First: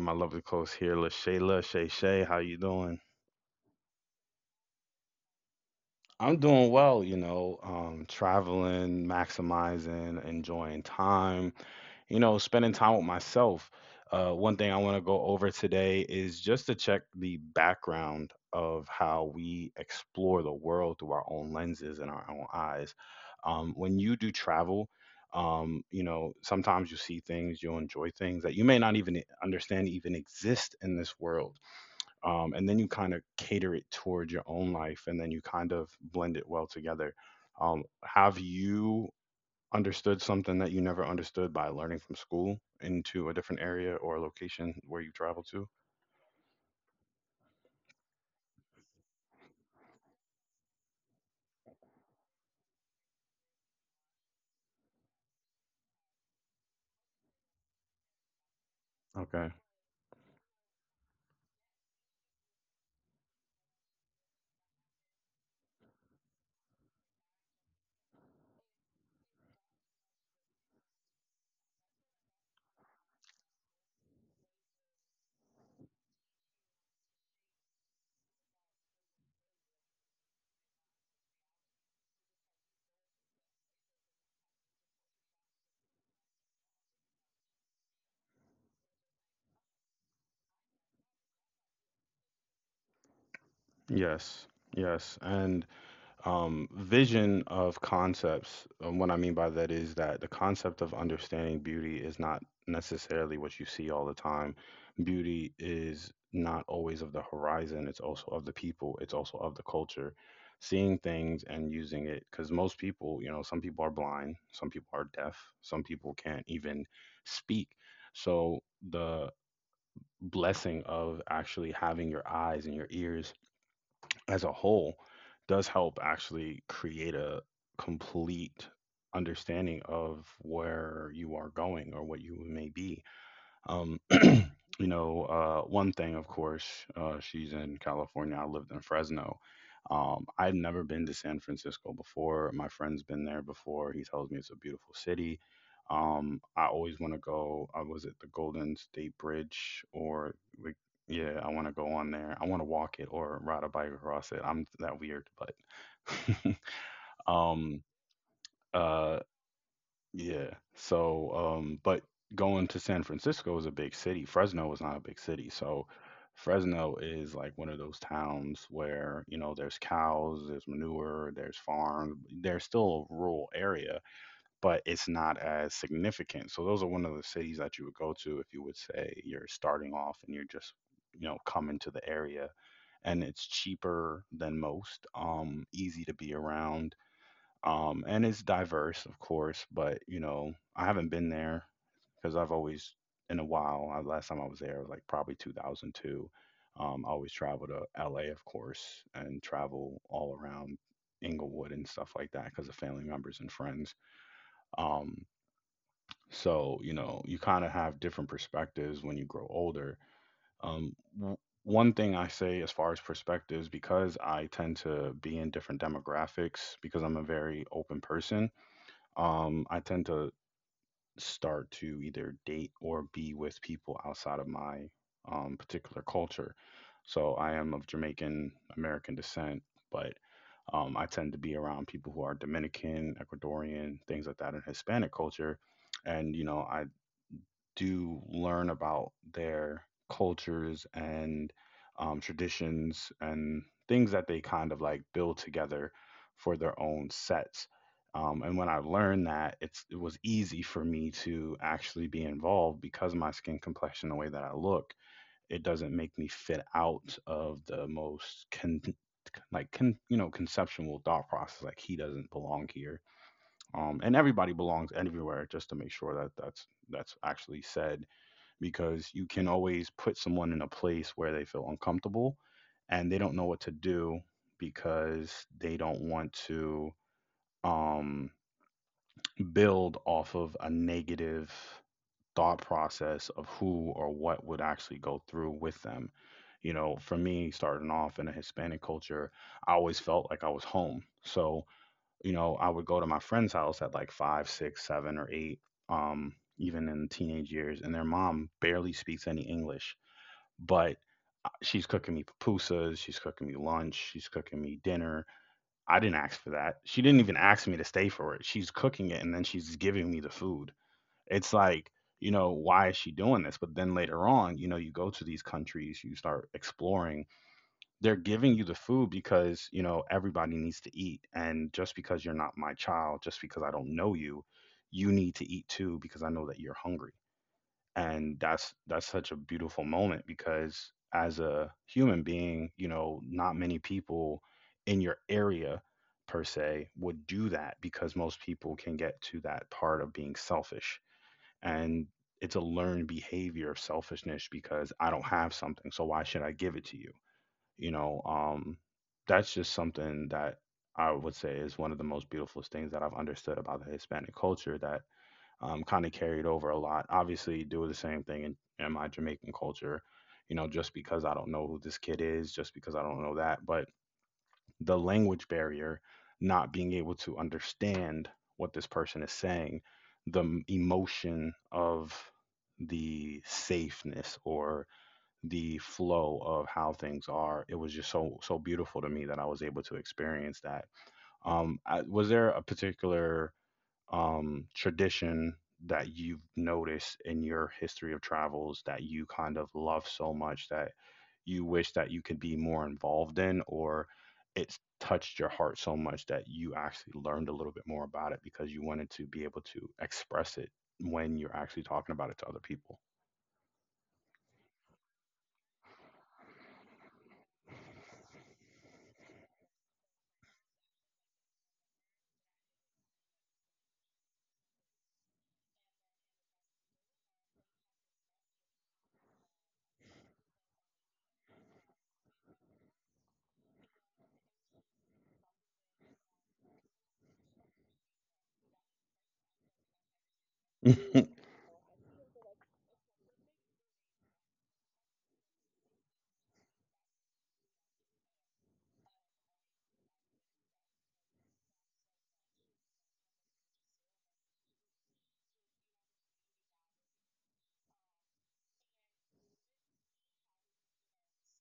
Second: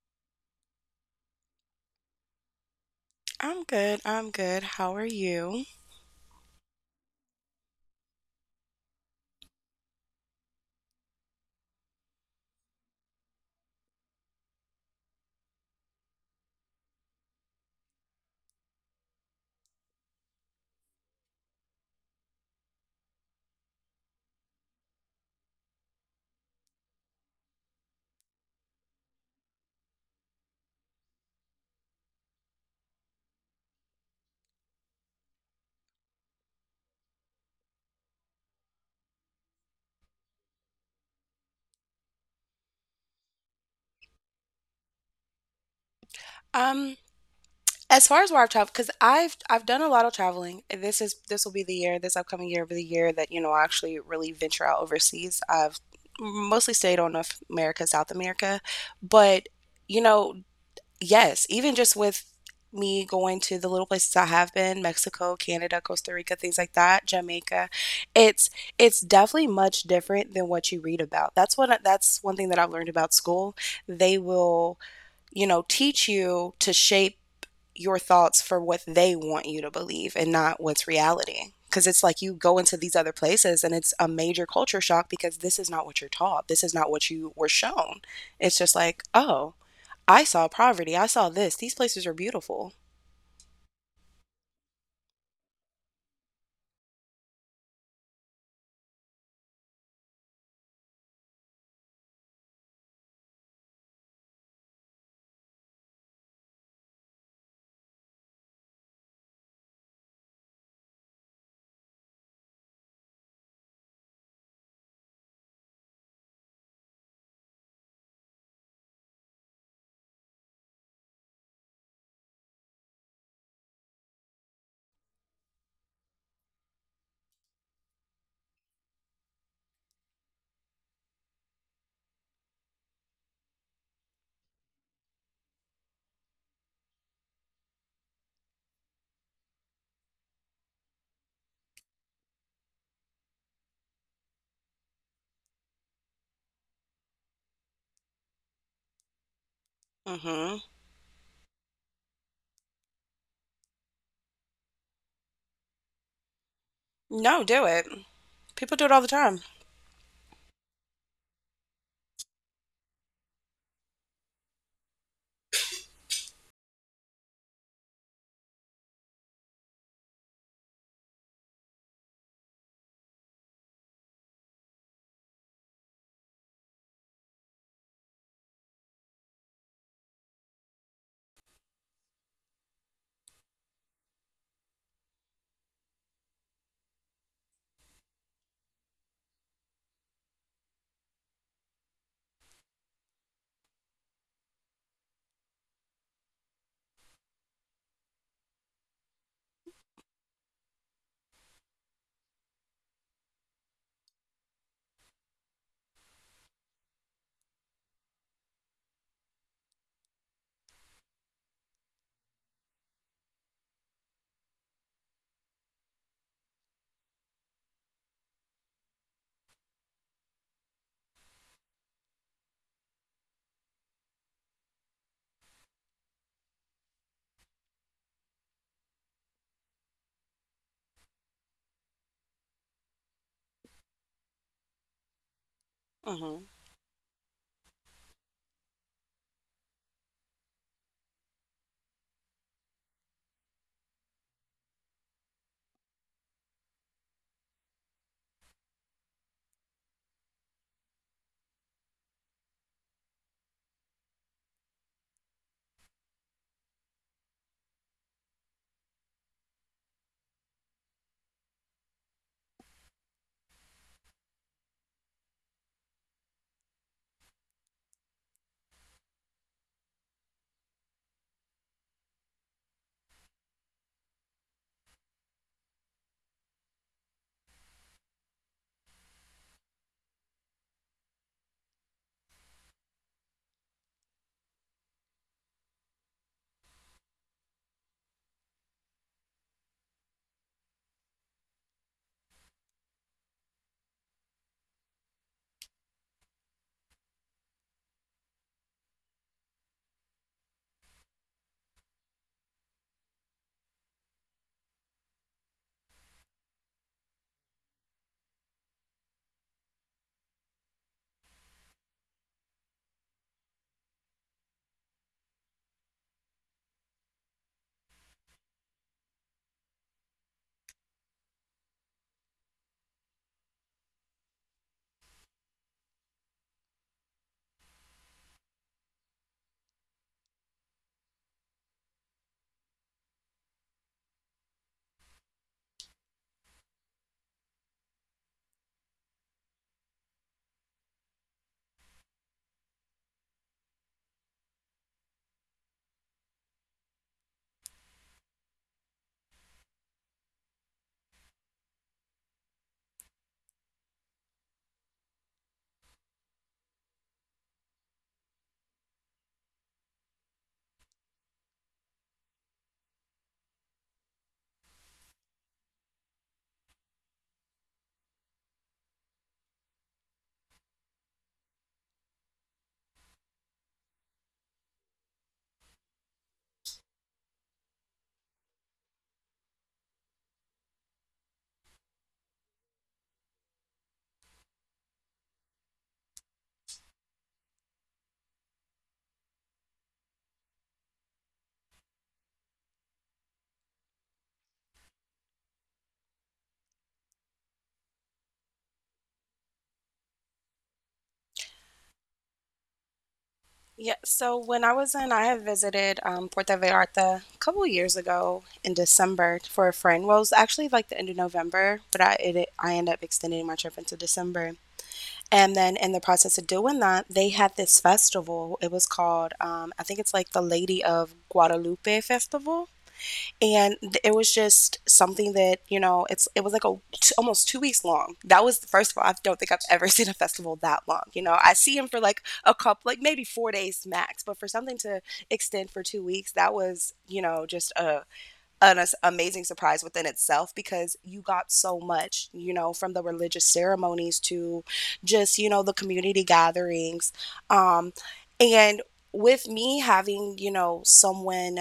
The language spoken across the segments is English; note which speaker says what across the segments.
Speaker 1: my lovely co-host here, LaShayla. Shay Shay, how you doing?
Speaker 2: I'm good. I'm good. How are you?
Speaker 1: I'm doing well, traveling, maximizing, enjoying time, spending time with myself. One thing I want to go over today is just to check the background of how we explore the world through our own lenses and our own eyes. When you do travel, sometimes you see things, you enjoy things that you may not even understand even exist in this world, and then you kind of cater it toward your own life and then you kind of blend it well together. Have you understood something that you never understood by learning from school into a different area or location where you travel to?
Speaker 2: Um, as far as where I've traveled, because I've done a lot of traveling. This will be the year, this upcoming year will be the year that, you know, I actually really venture out overseas. I've mostly stayed on North America, South America. But,
Speaker 1: Okay.
Speaker 2: you know, yes, even just with me going to the little places I have been, Mexico, Canada, Costa Rica, things like that, Jamaica, it's it's definitely much different than what you read about. That's one thing that I've learned about school. They will, you know, teach you to shape your thoughts for what they want you to believe and not what's reality. Because it's like you go into these other places and it's a major culture shock because this is not what you're taught. This is not what you were shown. It's just like, oh, I saw poverty. I saw this. These places are beautiful.
Speaker 1: Yes. Yes. And, vision of concepts. And what I mean by that is that the concept of understanding beauty is not necessarily what you see all the time. Beauty is not always of the horizon, it's also of the people, it's also of the culture. Seeing things and using it, because most people, you know, some people are blind, some people are deaf, some people can't even speak. So the blessing of actually having your eyes and your ears as a whole does help actually create a complete understanding of where you are going or what you may be. Um, One thing, of course, she's in California. I lived in Fresno. I've never been to San Francisco before. My friend's been there before. He tells me it's a beautiful city. I always want to go. I was at the Golden State Bridge,
Speaker 2: Mm-hmm.
Speaker 1: like, yeah, I want to go on there. I want to walk it or ride a bike across it. I'm that weird, but
Speaker 2: No, do
Speaker 1: um,
Speaker 2: it. People do it all the
Speaker 1: uh,
Speaker 2: time.
Speaker 1: yeah. But going to San Francisco is a big city. Fresno is not a big city. So, Fresno is like one of those towns where, you know, there's cows, there's manure, there's farms. There's still a rural area, but it's not as significant. So, those are one of the cities that you would go to if you would say you're starting off and you're just, you know, coming to the area. And it's cheaper than most, easy to be around, and it's diverse, of course. But you know, I haven't been there because I've always in a while. Last time I was there was like probably 2002. I always travel to LA, of course, and travel all around Inglewood and stuff like that because of family members and friends. Um, so you know, you kind of have different perspectives when you grow older. Um, w- One thing I say as far as perspectives, because I tend to be in different demographics, because I'm a very open person, I tend to start to either date or be with people outside of my particular culture. So I am of Jamaican American descent, but, I tend to be around people who are Dominican, Ecuadorian, things like that in Hispanic culture. And, you
Speaker 2: Mm-hmm.
Speaker 1: know, I do learn about their cultures and, traditions and things that they kind of like build together for their own sets. And when I learned that, it was easy for me to actually be involved because of my skin complexion, the way that I look, it doesn't make me fit out of the most you know, conceptual thought process. Like he doesn't belong here, and everybody belongs everywhere. Just to make sure that that's actually said, because you can always put someone in a place where they feel uncomfortable and they don't know what to do, because they don't want to, um, build off of a negative thought process of who or what would actually go through with them. You know, for me, starting off in a Hispanic culture, I always felt like I was home. So, you know, I would go to my friend's house at like five, six, seven, or eight, even in teenage years, and their mom barely speaks any English, but she's cooking me pupusas, she's cooking me lunch, she's cooking me dinner. I didn't ask for that. She didn't even ask me to stay for it. She's cooking it and then she's giving me the food. It's like, you know, why is she doing this? But then later on, you know, you go to these countries, you start exploring. They're giving you the food because, you know, everybody needs to eat. And just because you're not my child, just because I don't know you, you need to eat too because I know that you're hungry. And that's such a beautiful moment, because as a human being, you know, not many people in your area per se would do that, because most people can get to that part of being selfish. And it's a learned behavior of selfishness, because I don't have something, so why should I give it to you? You know That's just something that I would say is one of the most beautiful things that I've understood about the Hispanic culture, that, kind of carried over a lot. Obviously, do the same thing in my Jamaican culture, you know, just because I don't know who this kid is, just because I don't know that. But the language barrier, not being able to understand what this person is saying, the emotion of the safeness or the flow of how things are, it was just so beautiful to me that I was able to experience that. Um I, was there a particular, tradition that you've noticed in your history of travels that you kind of love so much that you wish that you could be more involved in, or it's touched your heart so much that you actually learned a little bit more about it because you wanted to be able to express it when you're actually talking about it to other people?
Speaker 2: Yeah, so when I was in, I had visited Puerto Vallarta a couple years ago in December for a friend. Well, it was actually like the end of November, but I ended up extending my trip into December. And then in the process of doing that, they had this festival. It was called, I think it's like the Lady of Guadalupe Festival, and it was just something that, you know, it was like a almost 2 weeks long. That was, first of all, I don't think I've ever seen a festival that long. You know, I see him for like a couple, like maybe 4 days max, but for something to extend for 2 weeks, that was, you know, just a an amazing surprise within itself, because you got so much, you know, from the religious ceremonies to just, you know, the community gatherings. um and with me having, you know, someone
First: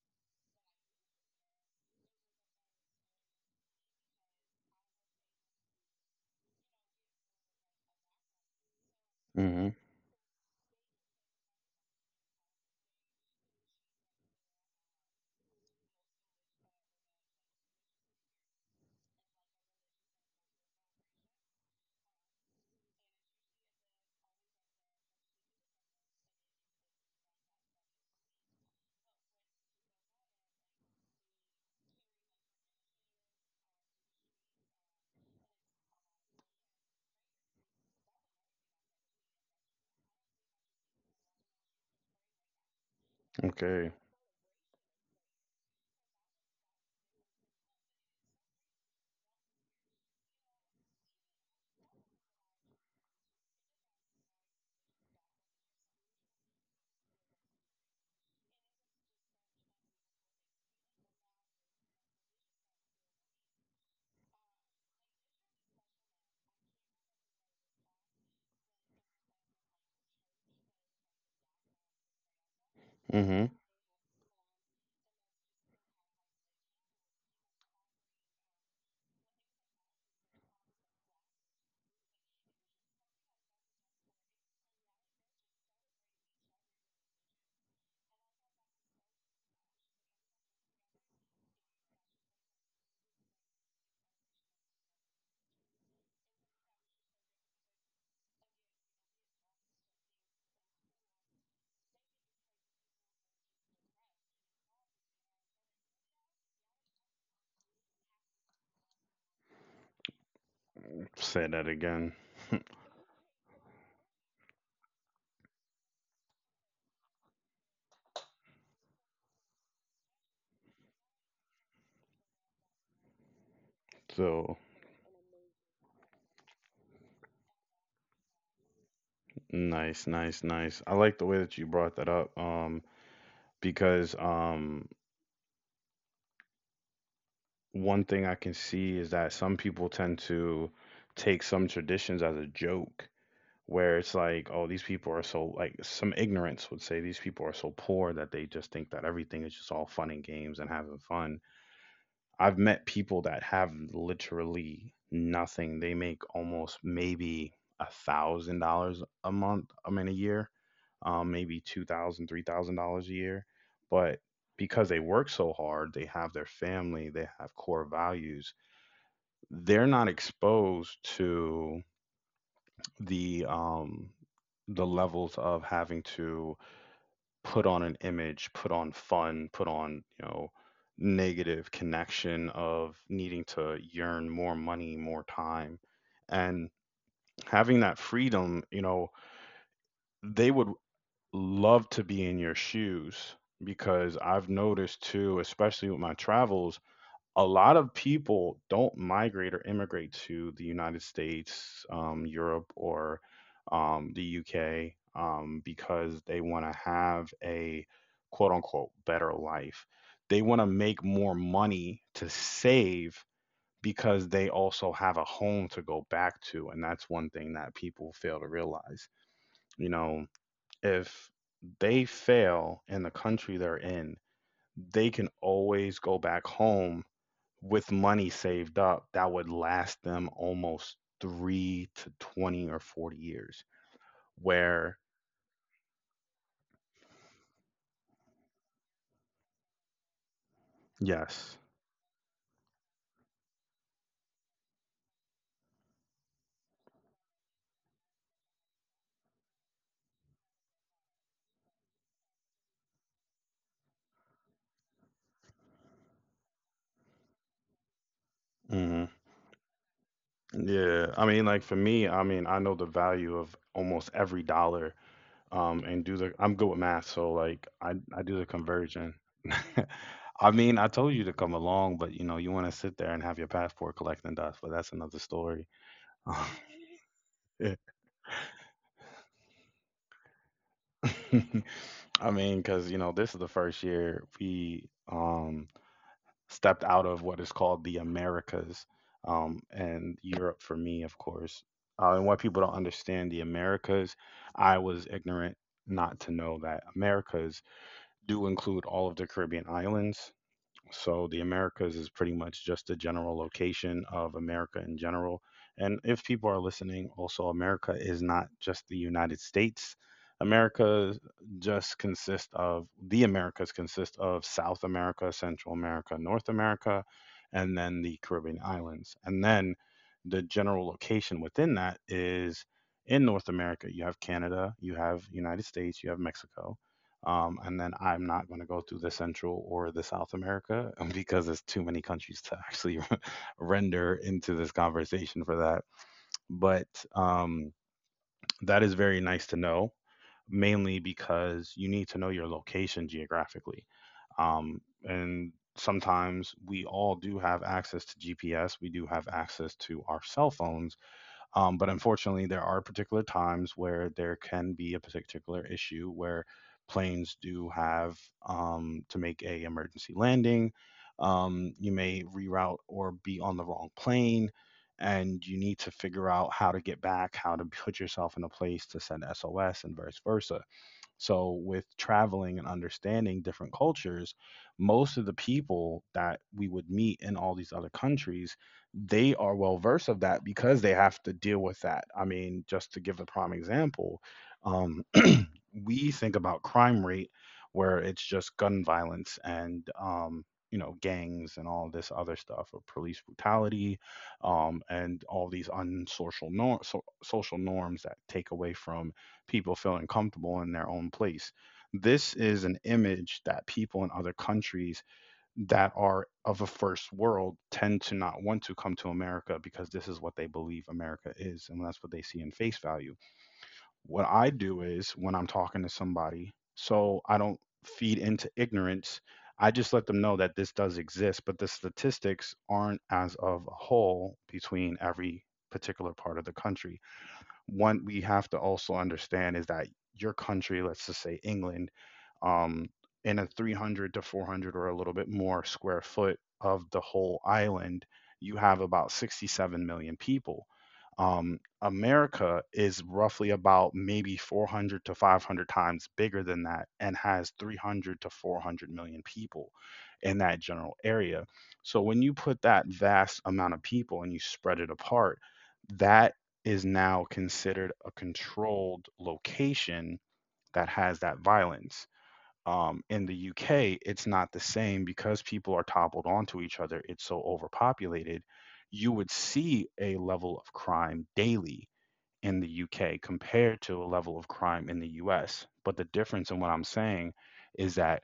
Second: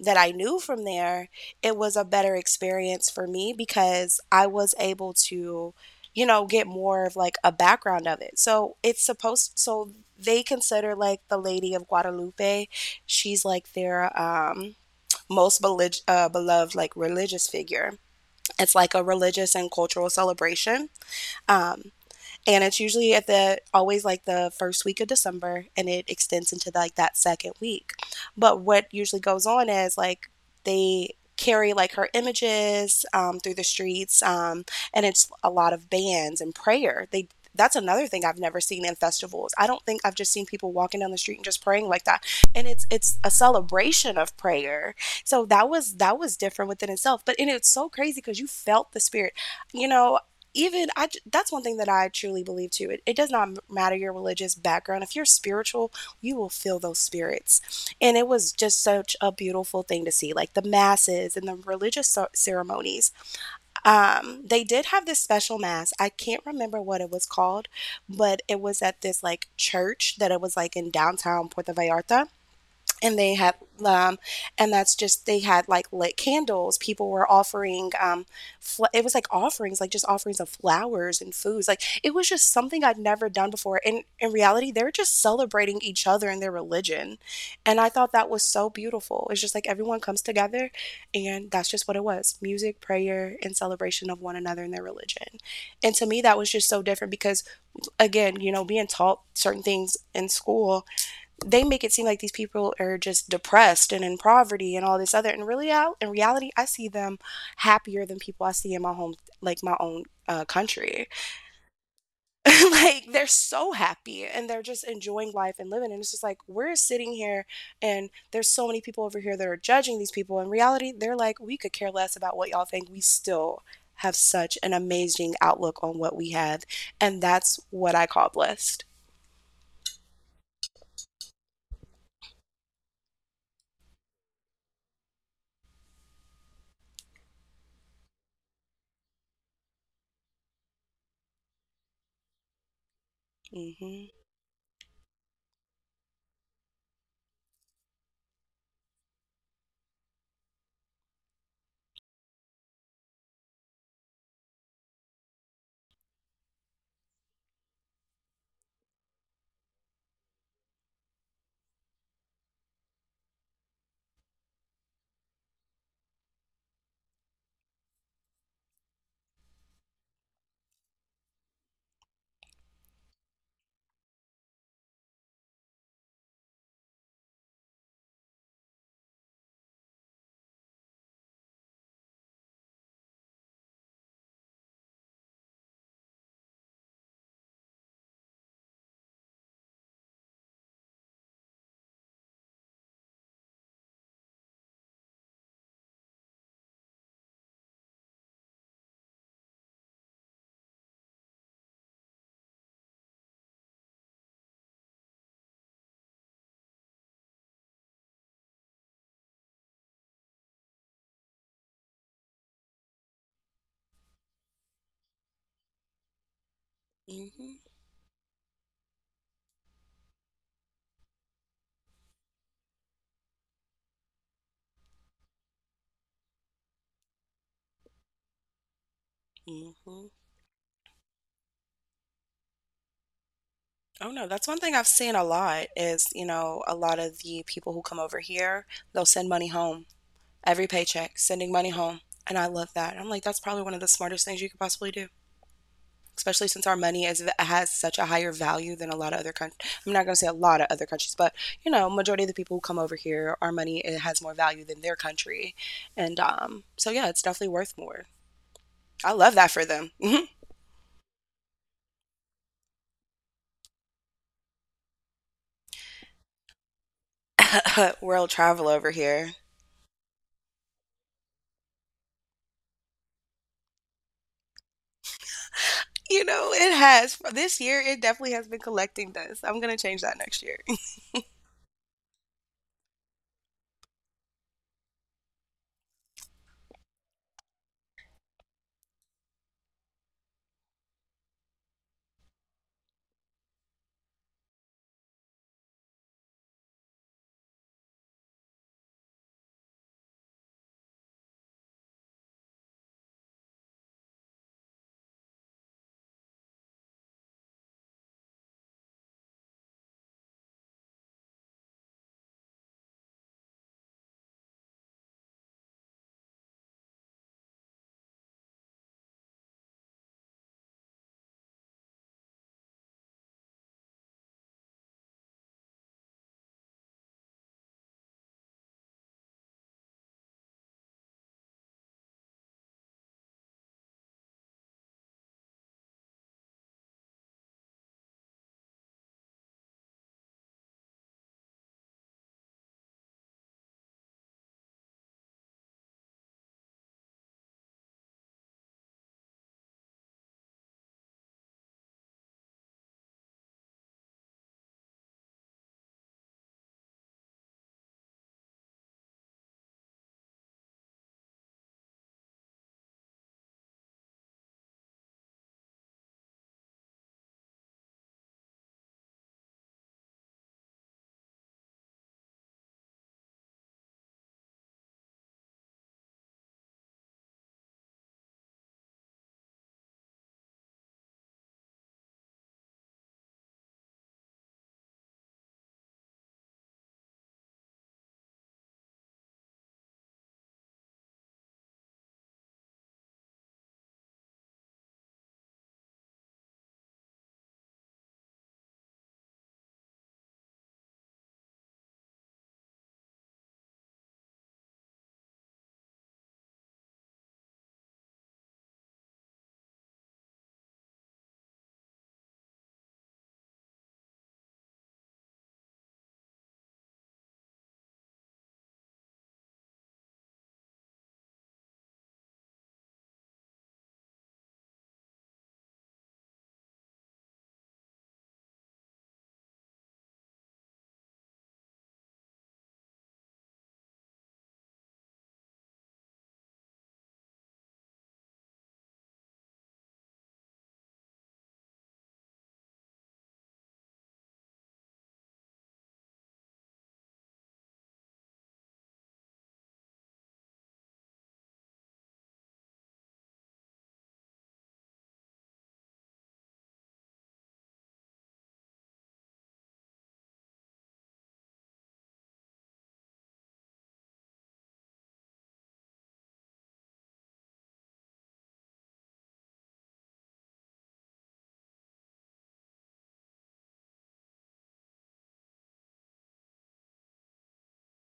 Speaker 2: that I knew from there, it was a better experience for me because I was able to, you know, get more of like a background of it. So it's supposed,
Speaker 1: Hmm.
Speaker 2: so they consider like the Lady of Guadalupe, she's like their, most beloved like religious figure. It's like a religious and cultural celebration. Um, and it's usually at the always like the first week of December, and it extends into like that second week. But what usually goes on is like they carry like her images through the streets, and it's a lot of bands and prayer. They That's another thing I've never seen in festivals. I don't think I've just seen people walking down the street and just praying like that. And it's a
Speaker 1: Okay.
Speaker 2: celebration of prayer. So that was different within itself. But and it's so crazy because you felt the spirit. You know, even I that's one thing that I truly believe too. It does not matter your religious background. If you're spiritual, you will feel those spirits. And it was just such a beautiful thing to see, like the masses and the religious ceremonies. They did have this special mass. I can't remember what it was called, but it was at this like church that it was like in downtown Puerto Vallarta, and they
Speaker 1: Hmm.
Speaker 2: had, um and that's just they had like lit candles. People were offering, it was like offerings, like just offerings of flowers and foods. Like it was just something I'd never done before, and in reality they're just celebrating each other and their religion. And I thought that was so beautiful. It's just like everyone comes together, and that's just what it was: music, prayer, and celebration of one another and their religion. And to me that was just so different because, again, you know, being taught certain things in school, they make it seem like these people are just depressed and in poverty and all this other, and really out in reality I see them happier than people I see in my home, like my own country.
Speaker 1: Say that again.
Speaker 2: Like they're so happy and they're just enjoying life and living, and it's just like we're sitting here and there's so many people over here that are judging these people. In reality they're like, we could care less about what y'all think. We still have such
Speaker 1: So
Speaker 2: an amazing outlook on what we have, and that's what I call blessed.
Speaker 1: Nice, nice, nice. I like the way that you brought that up. Because One thing I can see is that some people tend to take some traditions as a joke,
Speaker 2: Mm
Speaker 1: where
Speaker 2: hmm.
Speaker 1: it's like, oh, these people are so, like, some ignorance would say these people are so poor that they just think that everything is just all fun and games and having fun. I've met people that have literally nothing. They make almost maybe $1,000 a month, I mean, a year, maybe 2,000, $3,000 a year, but because they work so hard, they have their family, they have core values, they're not exposed to the um the levels of having to put on an image, put on fun, put on, you know, negative connection of needing to yearn more money, more time. And having that freedom, you know, they would love to be in your shoes, because I've noticed too, especially with my travels, a lot of people don't migrate or immigrate to the United States, Europe, or, the UK, because they want to have a quote unquote better life. They want to make more money to save because they also have a home to go back to. And that's one thing that people fail to realize. You know, if they fail in the country they're in, they can always go back home with money saved up that would
Speaker 2: Hmm
Speaker 1: last
Speaker 2: hmm.
Speaker 1: them almost three to 20 or 40 years.
Speaker 2: Oh no, that's one thing I've
Speaker 1: Where,
Speaker 2: seen a lot is, you know, a lot of the people who come over here, they'll send money home every paycheck,
Speaker 1: yes.
Speaker 2: sending money home. And I love that. I'm like, that's probably one of the smartest things you could possibly do, especially since our money is has such a higher value than a lot of other countries. I'm not going to say a lot of other countries, but, you know, majority of the people who come over here, our money, it has more value than their country. And so yeah, it's definitely worth more.
Speaker 1: Hmm.
Speaker 2: I love that for them.
Speaker 1: Yeah. I mean, like for me, I mean, I know the value of almost every dollar. And do the I'm good with math, so like I I
Speaker 2: World
Speaker 1: do the
Speaker 2: travel over
Speaker 1: conversion.
Speaker 2: here.
Speaker 1: I mean, I told you to come along, but you know, you want to sit there and have your passport collecting dust, but that's another story.
Speaker 2: You know, it has. For this
Speaker 1: Yeah.
Speaker 2: year, it definitely has been collecting dust. I'm gonna change that next year.
Speaker 1: I mean, because you know, this is the first year we stepped out of what is called the Americas, and Europe for me, of course. And what people don't understand, the Americas, I was ignorant not to know that Americas do include all of the Caribbean islands, so the Americas is pretty much just a general location of America in general. And if people are listening, also America is not just the United States. America just consists of the Americas consist of South America, Central America, North America, and then the Caribbean islands. And then the general location within that is in North America, you have Canada, you have United States, you have Mexico, and then I'm not going to go through the Central or the South America because there's too many countries to actually render into this conversation for that. But um, that is very nice to know, mainly because you need to know your location geographically. And sometimes we all do have access to GPS, we do have access to our cell phones but unfortunately, there are particular times where there can be a particular issue where planes do have to make a emergency landing. You may reroute or be on the wrong plane, and you need to figure out how to get back, how to put yourself in a place to send SOS, and vice versa. So, with traveling and understanding different cultures, most of the people that we would meet in all these other countries, they are well versed of that because they have to deal with that. I mean, just to give a prime example, um, we think about crime rate where it's just gun violence and gangs and all this other stuff or police brutality and all these unsocial nor- so- social norms that take away from people feeling comfortable in their own place. This is an image that people in other countries that are of a first world tend to not want to come to America because this is what they believe America is and that's what they see in face value. What I do is when I'm talking to somebody, so I don't feed into ignorance, I just let them know that this does exist, but the statistics aren't as of a whole between every particular part of the country. One we have to also understand is that your country, let's just say England, um, in a 300 to 400 or a little bit more square foot of the whole island, you have about 67 million people. America is roughly about maybe 400 to 500 times bigger than that and has 300 to 400 million people in that general area. So when you put that vast amount of people and you spread it apart, that is now considered a controlled location that has that violence. In the UK, it's not the same because people are toppled onto each other. It's so overpopulated. You would see a level of crime daily in the UK compared to a level of crime in the US. But the difference in what I'm saying is that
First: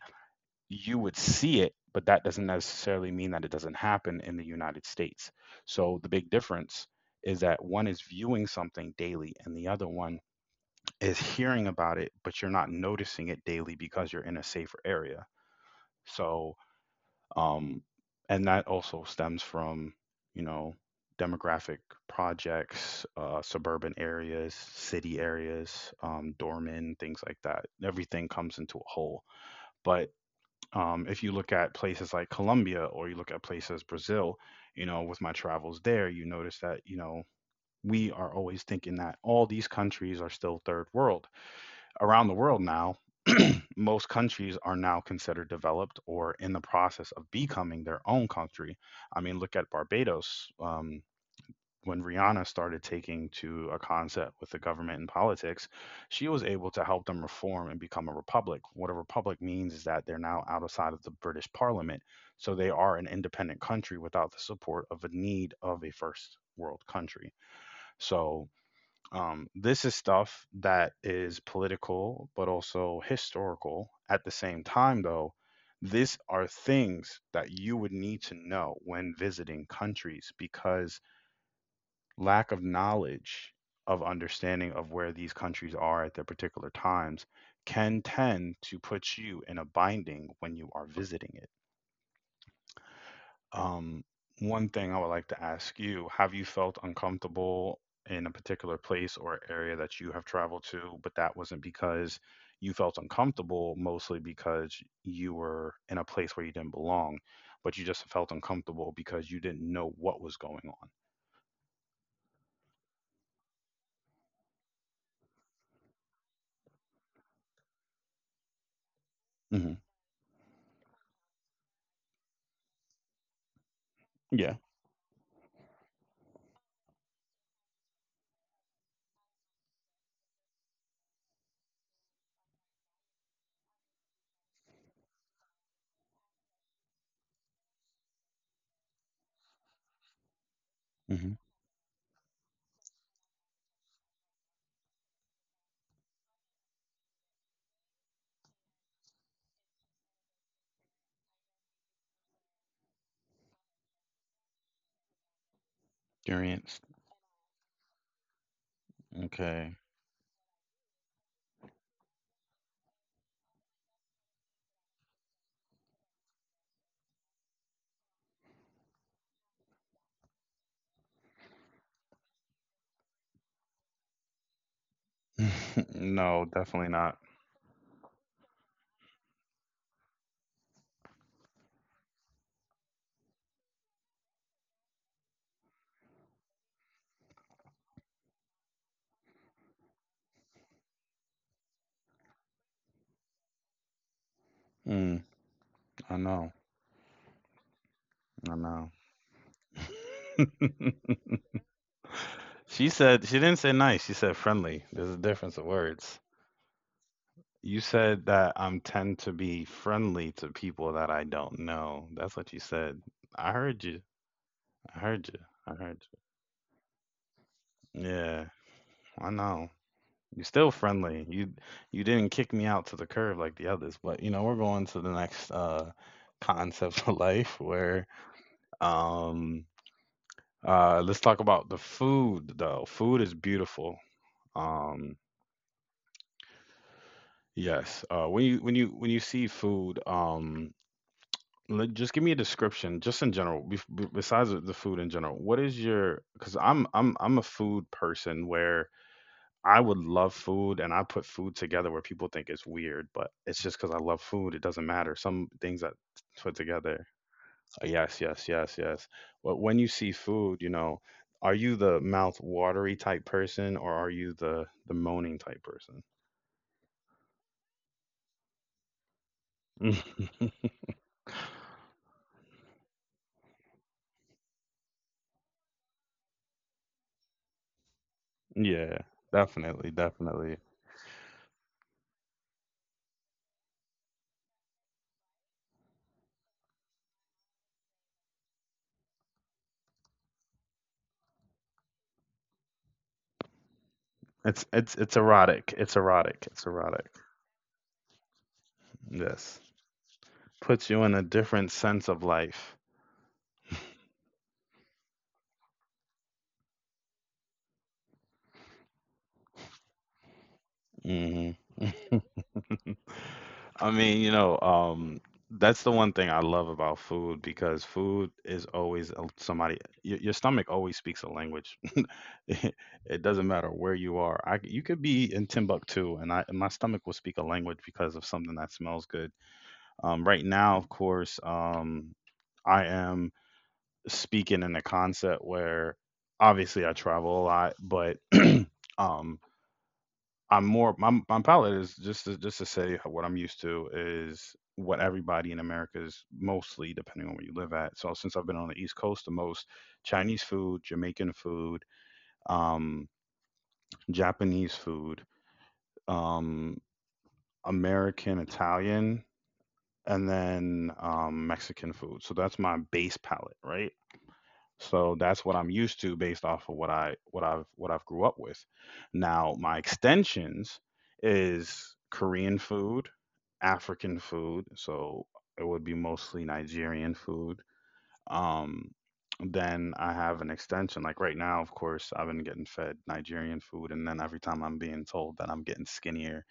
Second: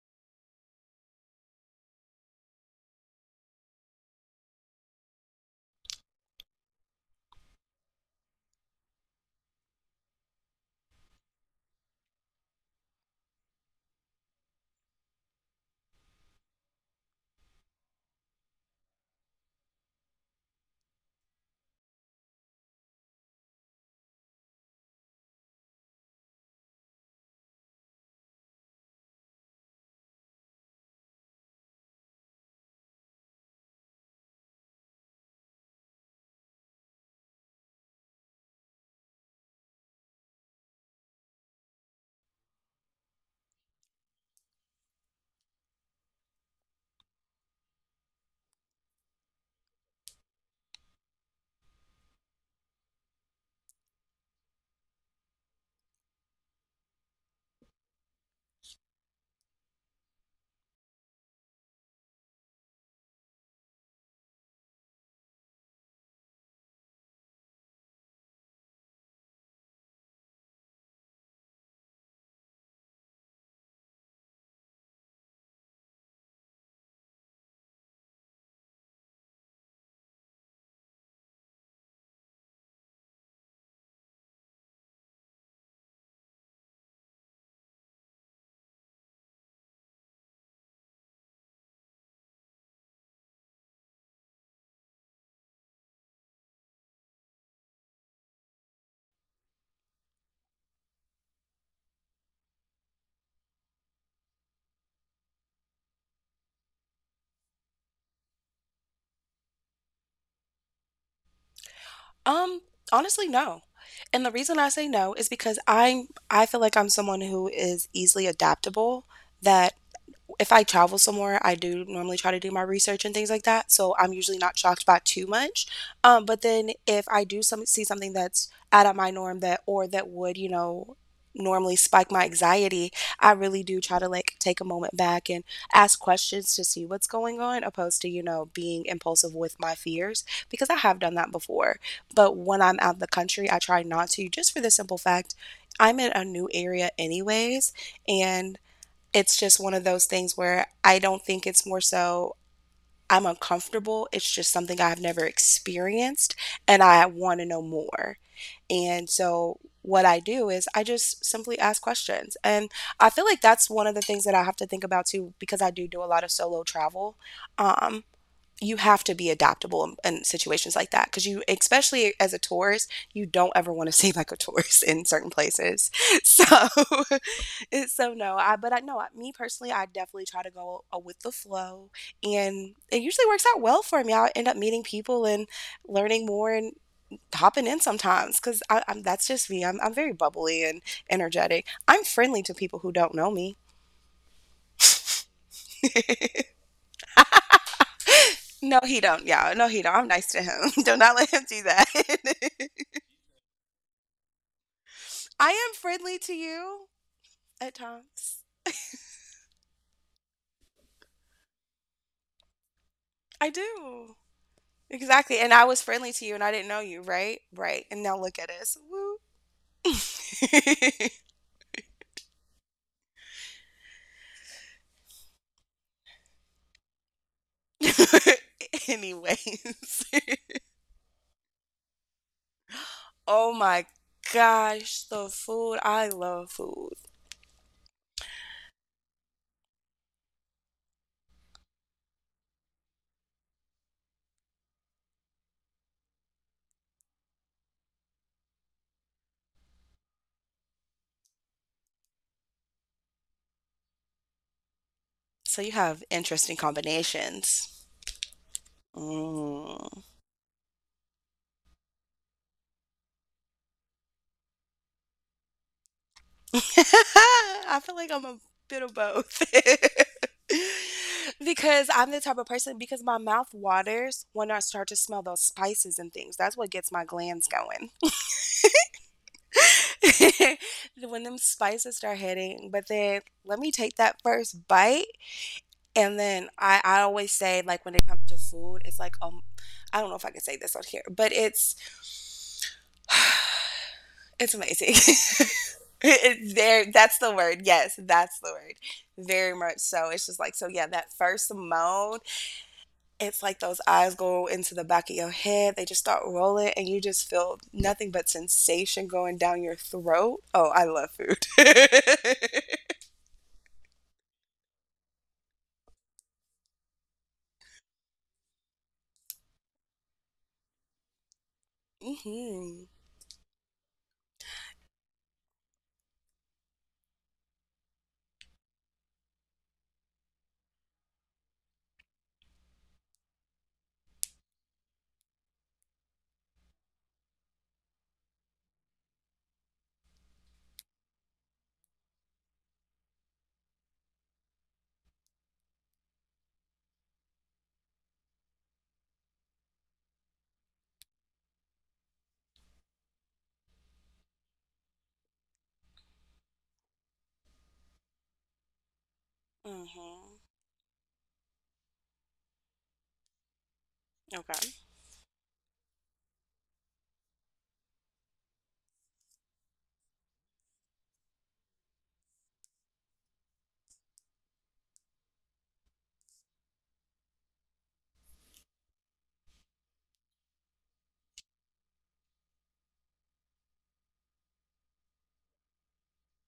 Speaker 1: you would see it, but that doesn't necessarily mean that it doesn't happen in the United States. So the big difference is that one is viewing something daily and the other one is hearing about it, but you're not noticing it daily because you're in a safer area. So, um, and that also stems from, you know, demographic projects, suburban areas, city areas, doormen, things like that. Everything comes into a whole. But if you look at places like Colombia or you look at places Brazil, with my travels there, you notice that, we are always thinking that all these countries are still third world. Around the world now, most countries are now considered developed or in the process of becoming their own country. I mean, look at Barbados. When Rihanna started taking to a concept with the government and politics, she was able to help them reform and become a republic. What a republic means is that they're now outside of the British Parliament, so they are an independent country without the support of a need of a first world country. So this is stuff that is political but also historical. At the same time, though, these are things that you would need to know when visiting countries because lack of knowledge of understanding of where these countries are at their particular times can tend to put you in a binding when you are visiting it. Um, One thing I would like to ask you, have you felt uncomfortable in a particular place or area that you have traveled to, but that wasn't because you felt uncomfortable, mostly because you were in a place where you didn't belong, but you just felt uncomfortable because you didn't know what was going
Speaker 2: Um, Honestly, no. And the reason I say no is because I feel like I'm someone who is easily adaptable,
Speaker 1: on?
Speaker 2: that
Speaker 1: Hmm.
Speaker 2: if I travel somewhere, I do normally try to do my research and things like that. So I'm usually
Speaker 1: Yeah.
Speaker 2: not shocked by too much. But then if I do some see something that's out of my norm, that or that would, you know, normally spike my anxiety, I really do try to like take a moment back and ask questions to see what's going on, opposed to, you know, being impulsive with my fears, because I have done
Speaker 1: Hmm.
Speaker 2: that before. But when I'm out of the country, I try not to, just for the simple fact I'm in a new area anyways, and it's just one of those things where I don't think it's more so I'm uncomfortable. It's just something I've never experienced and I want to know more. And so
Speaker 1: Okay.
Speaker 2: what I do is I just simply ask questions. And I feel like that's one of the things that I have to think about too, because I do do a lot of solo travel. Um you have to be adaptable in situations like that, because you, especially as a tourist, you don't ever want to seem like a tourist in certain places,
Speaker 1: No,
Speaker 2: so.
Speaker 1: definitely not.
Speaker 2: It's so, no, I but I know, me personally, I definitely try to go with the flow, and it usually works out well for me. I end up meeting people and learning more and hopping in sometimes because I'm that's just me. I'm very bubbly and energetic. I'm friendly to people who don't know me.
Speaker 1: Mm, I know. I
Speaker 2: No,
Speaker 1: know.
Speaker 2: he don't, y'all, no, he don't. I'm nice to him. Do not let him do that.
Speaker 1: She said she didn't say nice. She said friendly. There's a
Speaker 2: I
Speaker 1: difference of
Speaker 2: am friendly
Speaker 1: words.
Speaker 2: to you at
Speaker 1: You said
Speaker 2: times.
Speaker 1: that I'm tend to be friendly to people that I don't know. That's what you said.
Speaker 2: I
Speaker 1: I heard you.
Speaker 2: do.
Speaker 1: I heard
Speaker 2: Exactly.
Speaker 1: you.
Speaker 2: And I
Speaker 1: I
Speaker 2: was
Speaker 1: heard
Speaker 2: friendly to you and I didn't know you, right? Right.
Speaker 1: you.
Speaker 2: And now look
Speaker 1: Yeah,
Speaker 2: at us. Woo.
Speaker 1: I know. You're still friendly. You didn't kick me out to the curb like the others, but we're going to the next concept of life where
Speaker 2: Anyways.
Speaker 1: um Let's talk about the food though. Food is
Speaker 2: Oh my
Speaker 1: beautiful.
Speaker 2: gosh,
Speaker 1: Um,
Speaker 2: the food. I love food.
Speaker 1: yes. When you see food, just give me a description, just in general, besides the food in general. What is your? Because I'm a food person where I would love food and I put food together where people think it's weird, but it's just because I love food. It doesn't matter. Some
Speaker 2: So
Speaker 1: things
Speaker 2: you
Speaker 1: I
Speaker 2: have
Speaker 1: put
Speaker 2: interesting
Speaker 1: together.
Speaker 2: combinations.
Speaker 1: Yes, yes, yes, yes. But when you see
Speaker 2: Mm.
Speaker 1: food, you know, are you the mouth watery type person or are you the moaning type person?
Speaker 2: I feel like I'm a bit of both. Because I'm the type of person, because my mouth waters when I start to smell those spices and things. That's what gets my glands going.
Speaker 1: Yeah, definitely, definitely.
Speaker 2: When them spices start hitting, but then let me take that first bite, and then I always say, like when it comes to food, it's like, I don't know if I can say this on here, but it's
Speaker 1: It's it's
Speaker 2: amazing.
Speaker 1: it's erotic. It's erotic.
Speaker 2: It's
Speaker 1: It's
Speaker 2: there,
Speaker 1: erotic.
Speaker 2: that's the word. Yes, that's the word.
Speaker 1: Yes.
Speaker 2: Very much so. It's just like, so
Speaker 1: Puts
Speaker 2: yeah,
Speaker 1: you in
Speaker 2: that
Speaker 1: a
Speaker 2: first
Speaker 1: different sense of
Speaker 2: mode.
Speaker 1: life.
Speaker 2: It's like those eyes go into the back of your head. They just start rolling and you just feel nothing but sensation going down your throat. Oh, I love
Speaker 1: Hmm.
Speaker 2: food.
Speaker 1: I mean, that's the one thing I love about food because food is always your stomach always speaks a language.
Speaker 2: Mhm.
Speaker 1: It doesn't matter where you are. I c You could be in Timbuktu, and I and my stomach will speak a language because of something that smells good. Right now, of course, I am speaking in a concept where obviously I travel a lot, but um, I'm more my palate is just to, say what I'm used to is what everybody in America is mostly depending on where you live at. So since I've been on the East Coast the most, Chinese food, Jamaican food, um, Japanese food, um, American, Italian, and
Speaker 2: Mhm.
Speaker 1: then Mexican food. So that's my base palate, right?
Speaker 2: Okay.
Speaker 1: So that's what I'm used to based off of what I've grew up with. Now my extensions is Korean food, African food. So it would be mostly Nigerian food. Um, then I have an extension. Like right now, of course, I've been getting fed Nigerian food, and then every time I'm being told that I'm getting skinnier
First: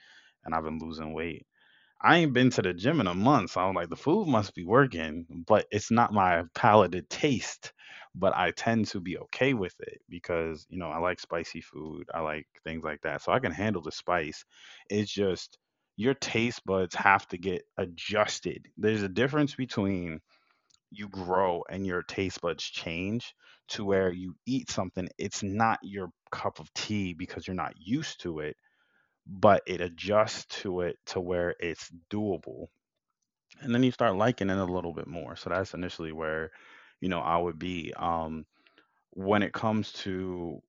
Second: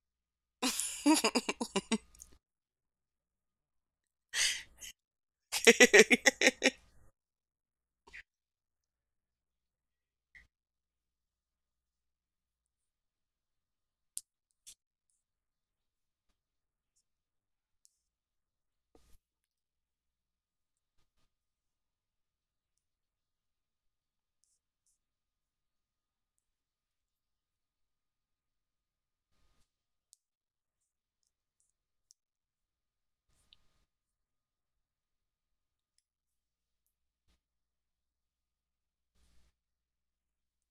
Speaker 1: and I've been losing weight, I ain't been to the gym in a month, so I'm like, the food must be working, but it's not my palate taste. But I tend to be okay with it because, I like spicy food. I like things like that. So I can handle the spice. It's just your taste buds have to get adjusted. There's a difference between you grow and your taste buds change to where you eat something, it's not your cup of tea because you're not used to it, but it adjusts to it to where it's doable, and then you start liking it a little bit more. So that's initially where, I would be. When it comes to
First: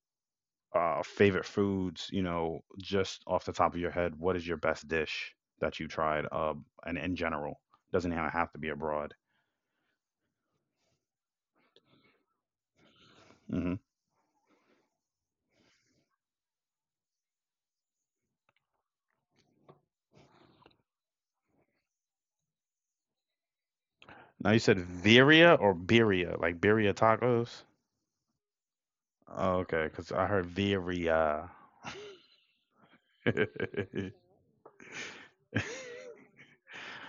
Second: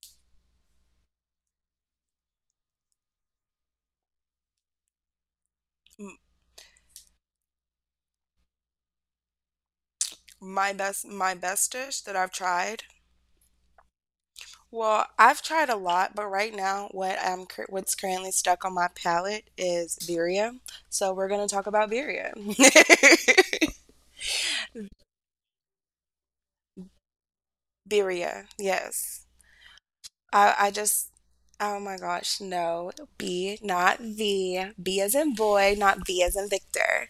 Speaker 1: favorite foods, just off the top of your head, what is your best dish that you
Speaker 2: M-
Speaker 1: tried? And in general, doesn't even have to be abroad.
Speaker 2: my best my best dish that I've tried.
Speaker 1: Hmm.
Speaker 2: Well, I've tried a lot, but right now, what what's currently stuck on my palate is birria. So we're gonna talk about birria.
Speaker 1: Now you said Viria or Birria, like Birria tacos.
Speaker 2: Birria, yes.
Speaker 1: Oh, okay, because I heard
Speaker 2: I just,
Speaker 1: Viria.
Speaker 2: oh my gosh, no. B, not V. B as in boy, not V as in Victor.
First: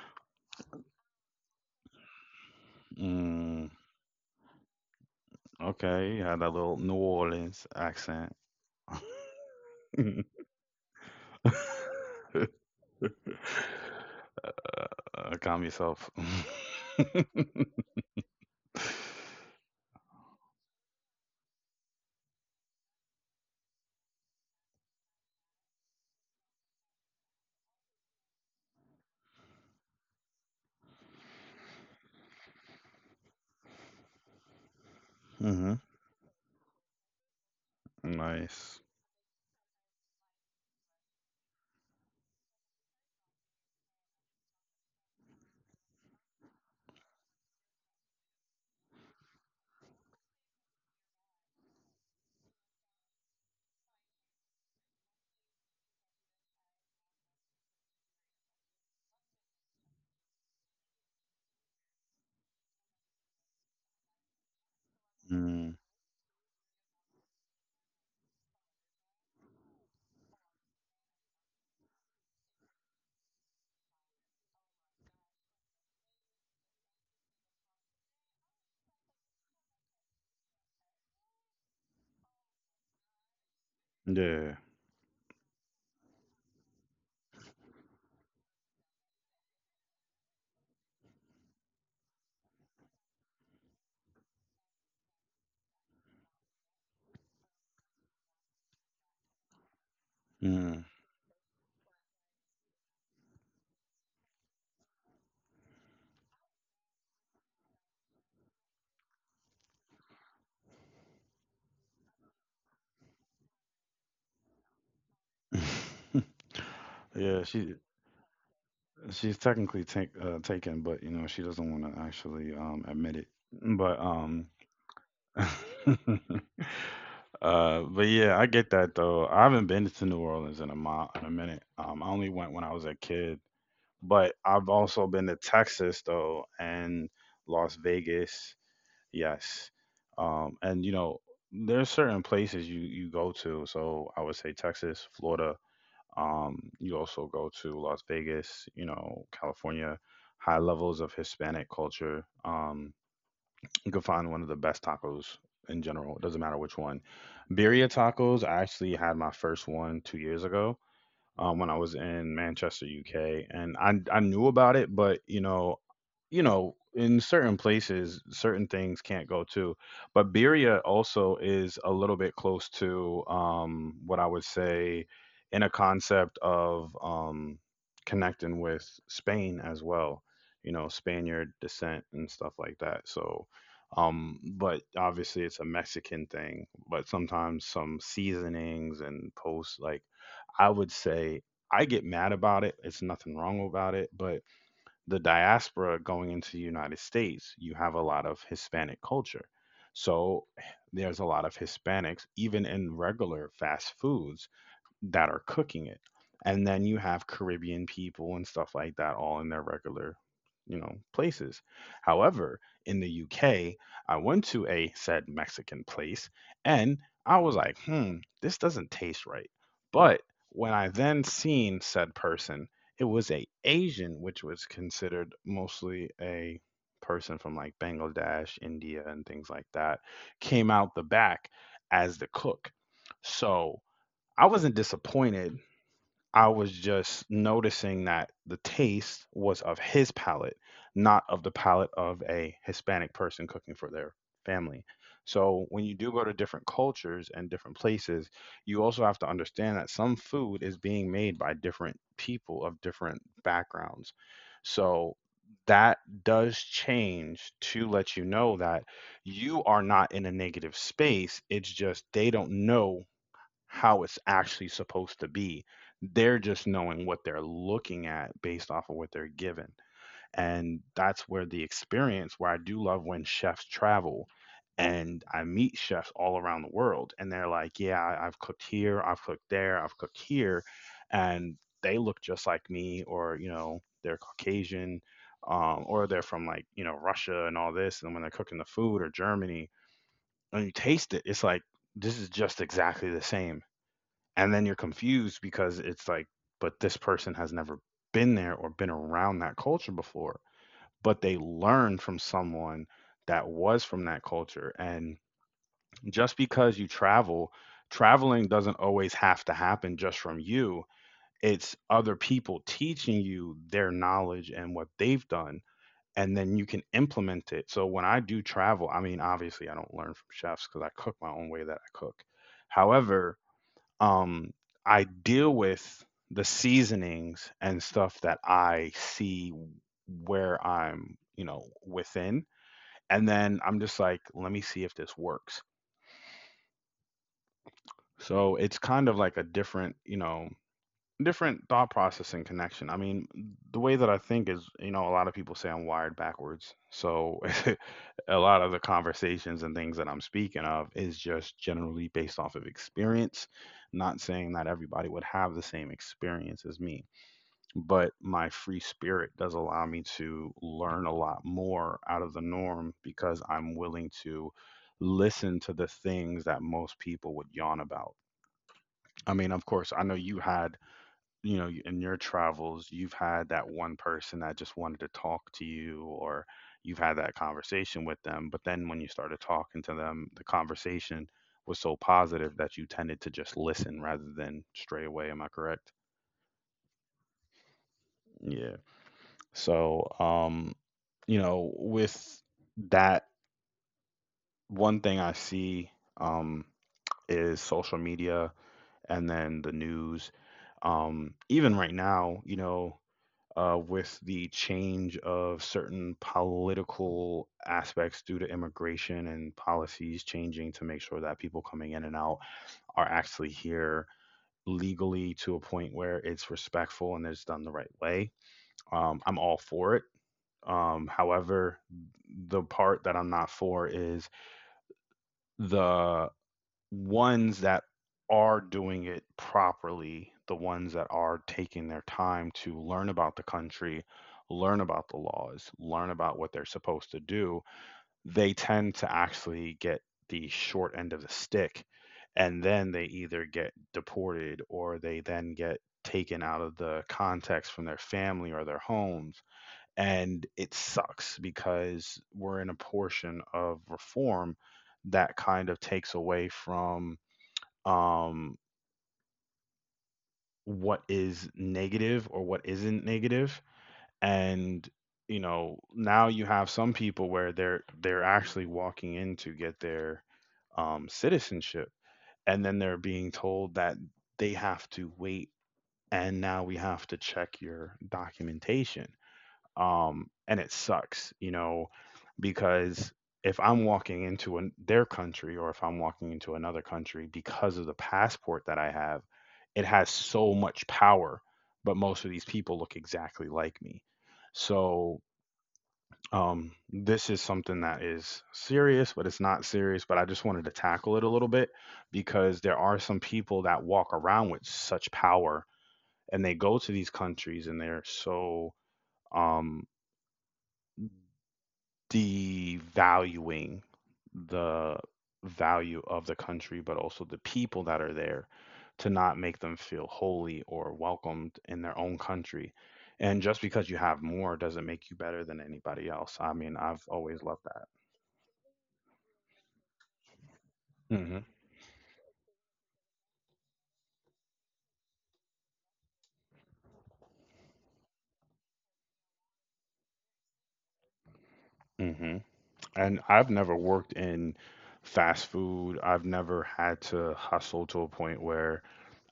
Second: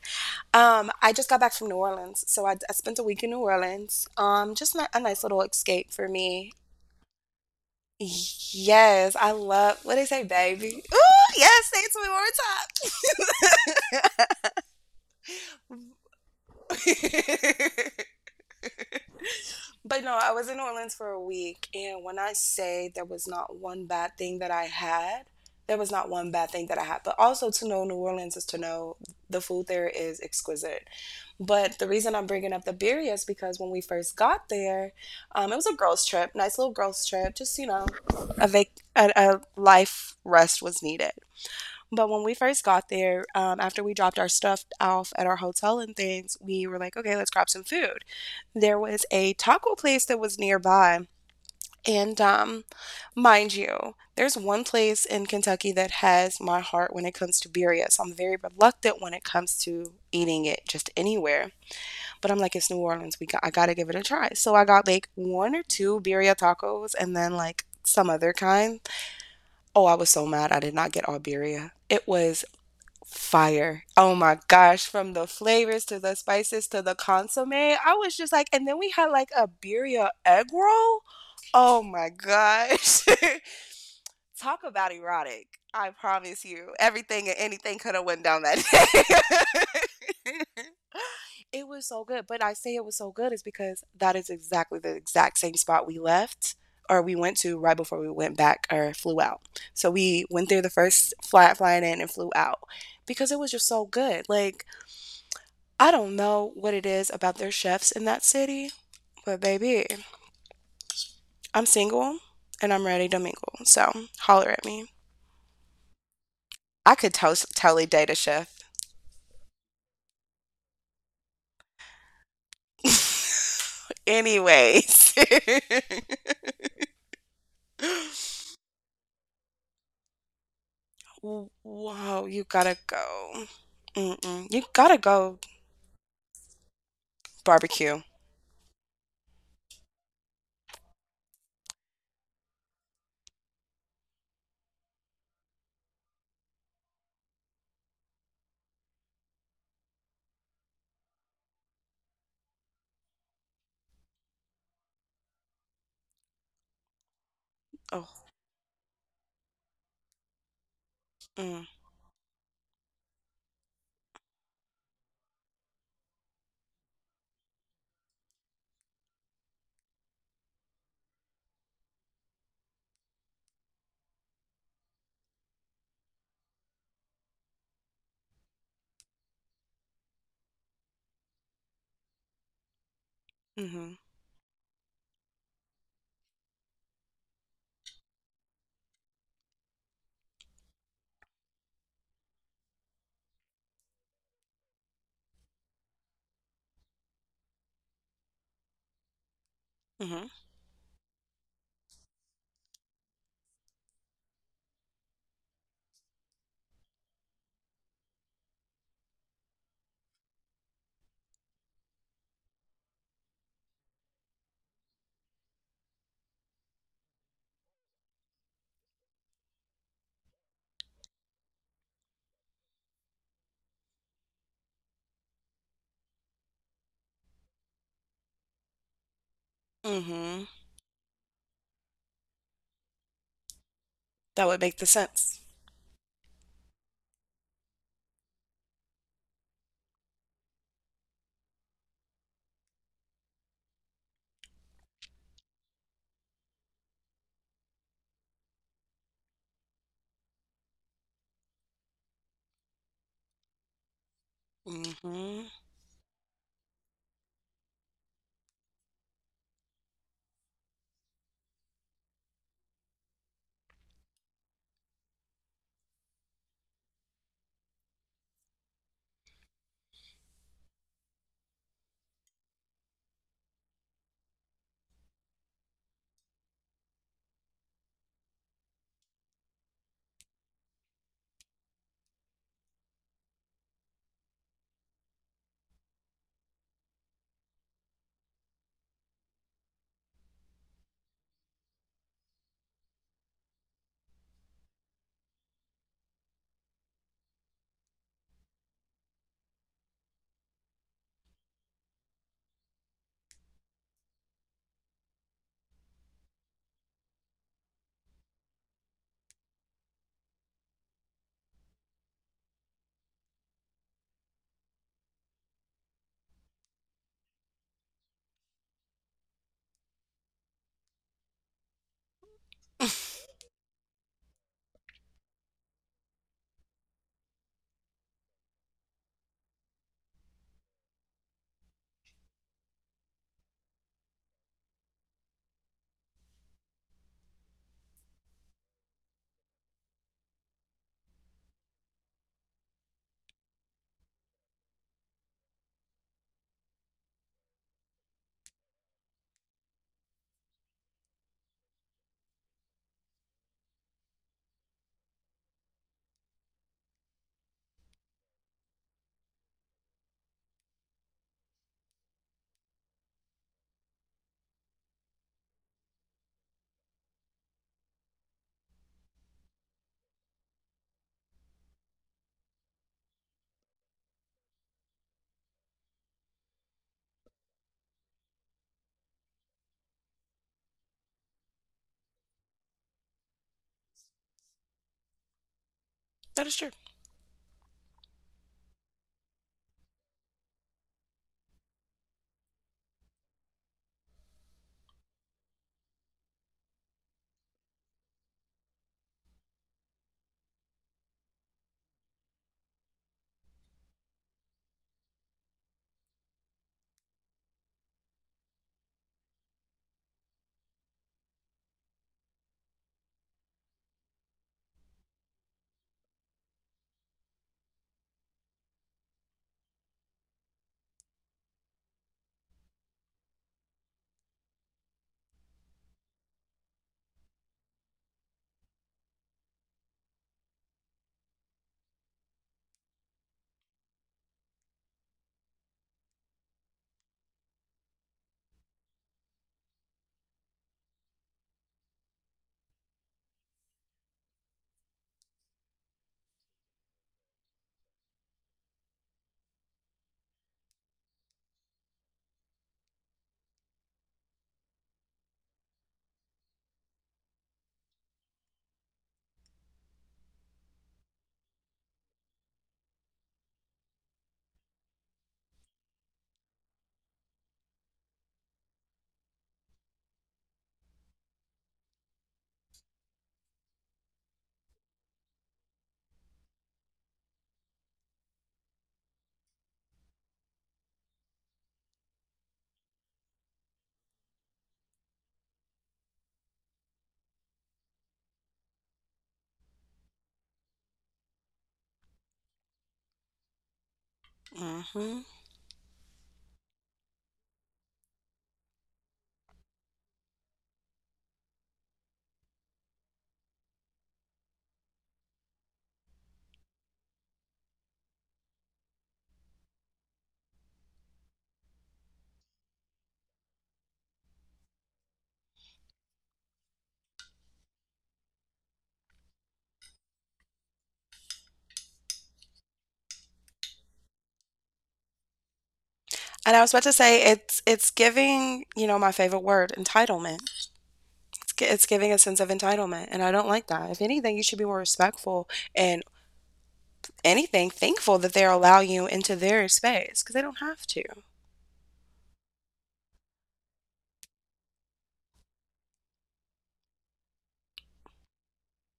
Speaker 2: I just got back from New Orleans, so I spent a week in New
Speaker 1: Mm,
Speaker 2: Orleans. Just a nice little escape for
Speaker 1: okay, you had that
Speaker 2: me.
Speaker 1: little New Orleans accent.
Speaker 2: Yes, I love what they say, baby. Ooh, yes, say it to me one
Speaker 1: Calm yourself.
Speaker 2: more time. But no, I was in New Orleans for a week, and when I say there was not one bad thing that I had, there was not one bad thing that I had. But also to know New Orleans is to know the food there is exquisite. But the reason I'm bringing up the beer is because when we first got there, it was
Speaker 1: Hmm.
Speaker 2: a girls' trip, nice little girls' trip, just a vac-
Speaker 1: Nice.
Speaker 2: a, a life rest was needed. But when we first got there, after we dropped our stuff off at our hotel and things, we were like, okay, let's grab some food. There was a taco place that was nearby. And mind you, there's one place in Kentucky that has my heart when it comes to birria. So I'm very reluctant when it comes to eating it just anywhere. But I'm like, it's New Orleans. I gotta give it a try. So I got like one or
Speaker 1: Mm,
Speaker 2: two birria tacos and then like some other kind. Oh, I was so mad. I did not get all birria. It was fire. Oh my gosh, from the flavors to the spices to the consomme, I was just like and then we had like a birria egg roll. Oh my gosh.
Speaker 1: yeah.
Speaker 2: Talk about erotic. I promise you, everything and anything could have went down that day. It was so good. But I say it was so good is because that is exactly the exact same spot we left or we went to right before we went back or flew out. So we went there the
Speaker 1: Mm.
Speaker 2: first flight flying in and flew out because it was just so good. Like I don't know what it is about their chefs in that city, but baby, I'm single and I'm ready to mingle. So holler at me. I could
Speaker 1: Yeah,
Speaker 2: to-
Speaker 1: she
Speaker 2: totally date a chef.
Speaker 1: she's technically taken, but you know she doesn't want to actually admit it. But
Speaker 2: Anyways.
Speaker 1: uh, but yeah, I get that though. I haven't been to New Orleans in a mile, in a minute.
Speaker 2: W-
Speaker 1: I only
Speaker 2: wow,
Speaker 1: went
Speaker 2: you
Speaker 1: when I was
Speaker 2: gotta
Speaker 1: a kid,
Speaker 2: go.
Speaker 1: but
Speaker 2: Mm-mm.
Speaker 1: I've
Speaker 2: You
Speaker 1: also
Speaker 2: gotta
Speaker 1: been to
Speaker 2: go
Speaker 1: Texas though and Las
Speaker 2: barbecue.
Speaker 1: Vegas. Yes. And there's certain places you go to. So I would say Texas, Florida. You also go to Las Vegas. California. High levels of Hispanic culture. You can find one of the best tacos in general. It doesn't matter which one. Birria
Speaker 2: Oh,
Speaker 1: tacos. I actually had my first one 2 years ago when I
Speaker 2: mm,
Speaker 1: was in Manchester, UK, and I knew about it, but in certain places, certain things can't go to. But Birria also is a little bit close to what I would say in a concept of connecting with Spain as well. Spaniard descent and stuff like that. So.
Speaker 2: mm-hmm,
Speaker 1: But obviously it's a Mexican thing, but sometimes some seasonings and post like I would say I get mad about it. It's nothing wrong about it, but the diaspora going into the United States, you have a lot of Hispanic culture.
Speaker 2: mm-hmm,
Speaker 1: So there's a lot of Hispanics, even in regular fast foods that are cooking it. And then you have Caribbean people and stuff like that all in their regular, places. However, in the UK, I went to a said Mexican place and I was like, this doesn't taste right. But when I then seen said person, it was a Asian, which was considered mostly a person from like Bangladesh, India, and things like that,
Speaker 2: mm-hmm.
Speaker 1: came out the back as the cook. So I
Speaker 2: That
Speaker 1: wasn't
Speaker 2: would make the
Speaker 1: disappointed.
Speaker 2: sense.
Speaker 1: I was just noticing that the taste was of his palate, not of the palate of a Hispanic person cooking for their family. So when you do go to different cultures and different places, you also have to understand that some food is being made by different people of different backgrounds. So
Speaker 2: Mm-hmm.
Speaker 1: that does change to let you know that you are not in a negative space. It's just they don't know how it's actually supposed to be. They're just knowing what they're looking at based off of what they're given. And that's where the experience, where I do love when chefs travel and I meet chefs all around the world and they're like, yeah, I've cooked here, I've cooked there, I've cooked here. And they look just like me or, they're Caucasian or they're from like, Russia and all this. And when they're cooking the food or Germany and you taste it, it's like, this is just exactly the same and then you're confused because it's like but this person has never been there or been around that culture before, but they learned from someone that was from that culture. And just because you travel, traveling doesn't always have to happen just from you. It's other people teaching you their knowledge and what they've done, and then you can implement it. So when I do travel, I mean obviously I don't learn from chefs because I cook my own way that I cook. However, um, I deal with the seasonings and stuff that I see where I'm, within. And then I'm just like, let me see if this works. So it's kind of like a different, different thought process and connection. I mean, the way that I think is, a lot of people say I'm wired backwards. So a lot of the conversations and things that I'm speaking of is just generally based off of experience, not saying that everybody would have the same experience as me, but my free spirit does allow me to learn a lot more out of the norm because I'm willing to listen to the things that most people would yawn about. I mean, of course, I know you had, in your travels, you've had that one person that just wanted to talk to you, or you've had that conversation with them. But then when you started talking to them, the conversation was so positive that you tended to just listen rather than stray away. Am I correct?
Speaker 2: That is true.
Speaker 1: Yeah. So, you know, with that, one thing I see um, is social media and then the news. Even right now, you know, with the change of certain political aspects due to immigration and policies changing to make sure that people coming in and out are actually here legally to a point where it's respectful and it's done the right way. I'm all for it. However, the part that I'm not for is the ones that are doing it properly, the ones that are taking their time to learn about the country, learn about the laws, learn about what they're supposed to do, they tend to actually get the short end of the stick. And then they either get deported or they then get taken out of the context from their family or their homes. And it sucks because we're in a portion of reform that kind of takes away from um, what is negative or what isn't negative. And you know, now you have some people where they're actually walking in to get their citizenship, and then they're being told that they have to wait, and now we have to check your documentation. And it sucks, you know, because if I'm walking into an, their country or if I'm walking into another country because of the passport that I have, it has so much power. But most of these people look exactly like me. So
Speaker 2: Mm-hmm.
Speaker 1: this is something that is serious, but it's not serious. But I just wanted to tackle it a little bit because there are some people that walk around with such power and they go to these countries and they're so um devaluing the value of the country, but also the people that are there to not make them feel holy or welcomed in their own country. And just because you have more doesn't make you better than anybody else. I mean,
Speaker 2: And I
Speaker 1: I've
Speaker 2: was about to
Speaker 1: always
Speaker 2: say
Speaker 1: loved
Speaker 2: it's it's giving my favorite word, entitlement.
Speaker 1: that. Hmm.
Speaker 2: It's, it's giving a sense of entitlement, and I don't like that. If anything, you should be more respectful and anything thankful that they're allowing you into their space because they don't have to.
Speaker 1: Hmm. And I've never worked in fast food. I've never had to hustle to a point where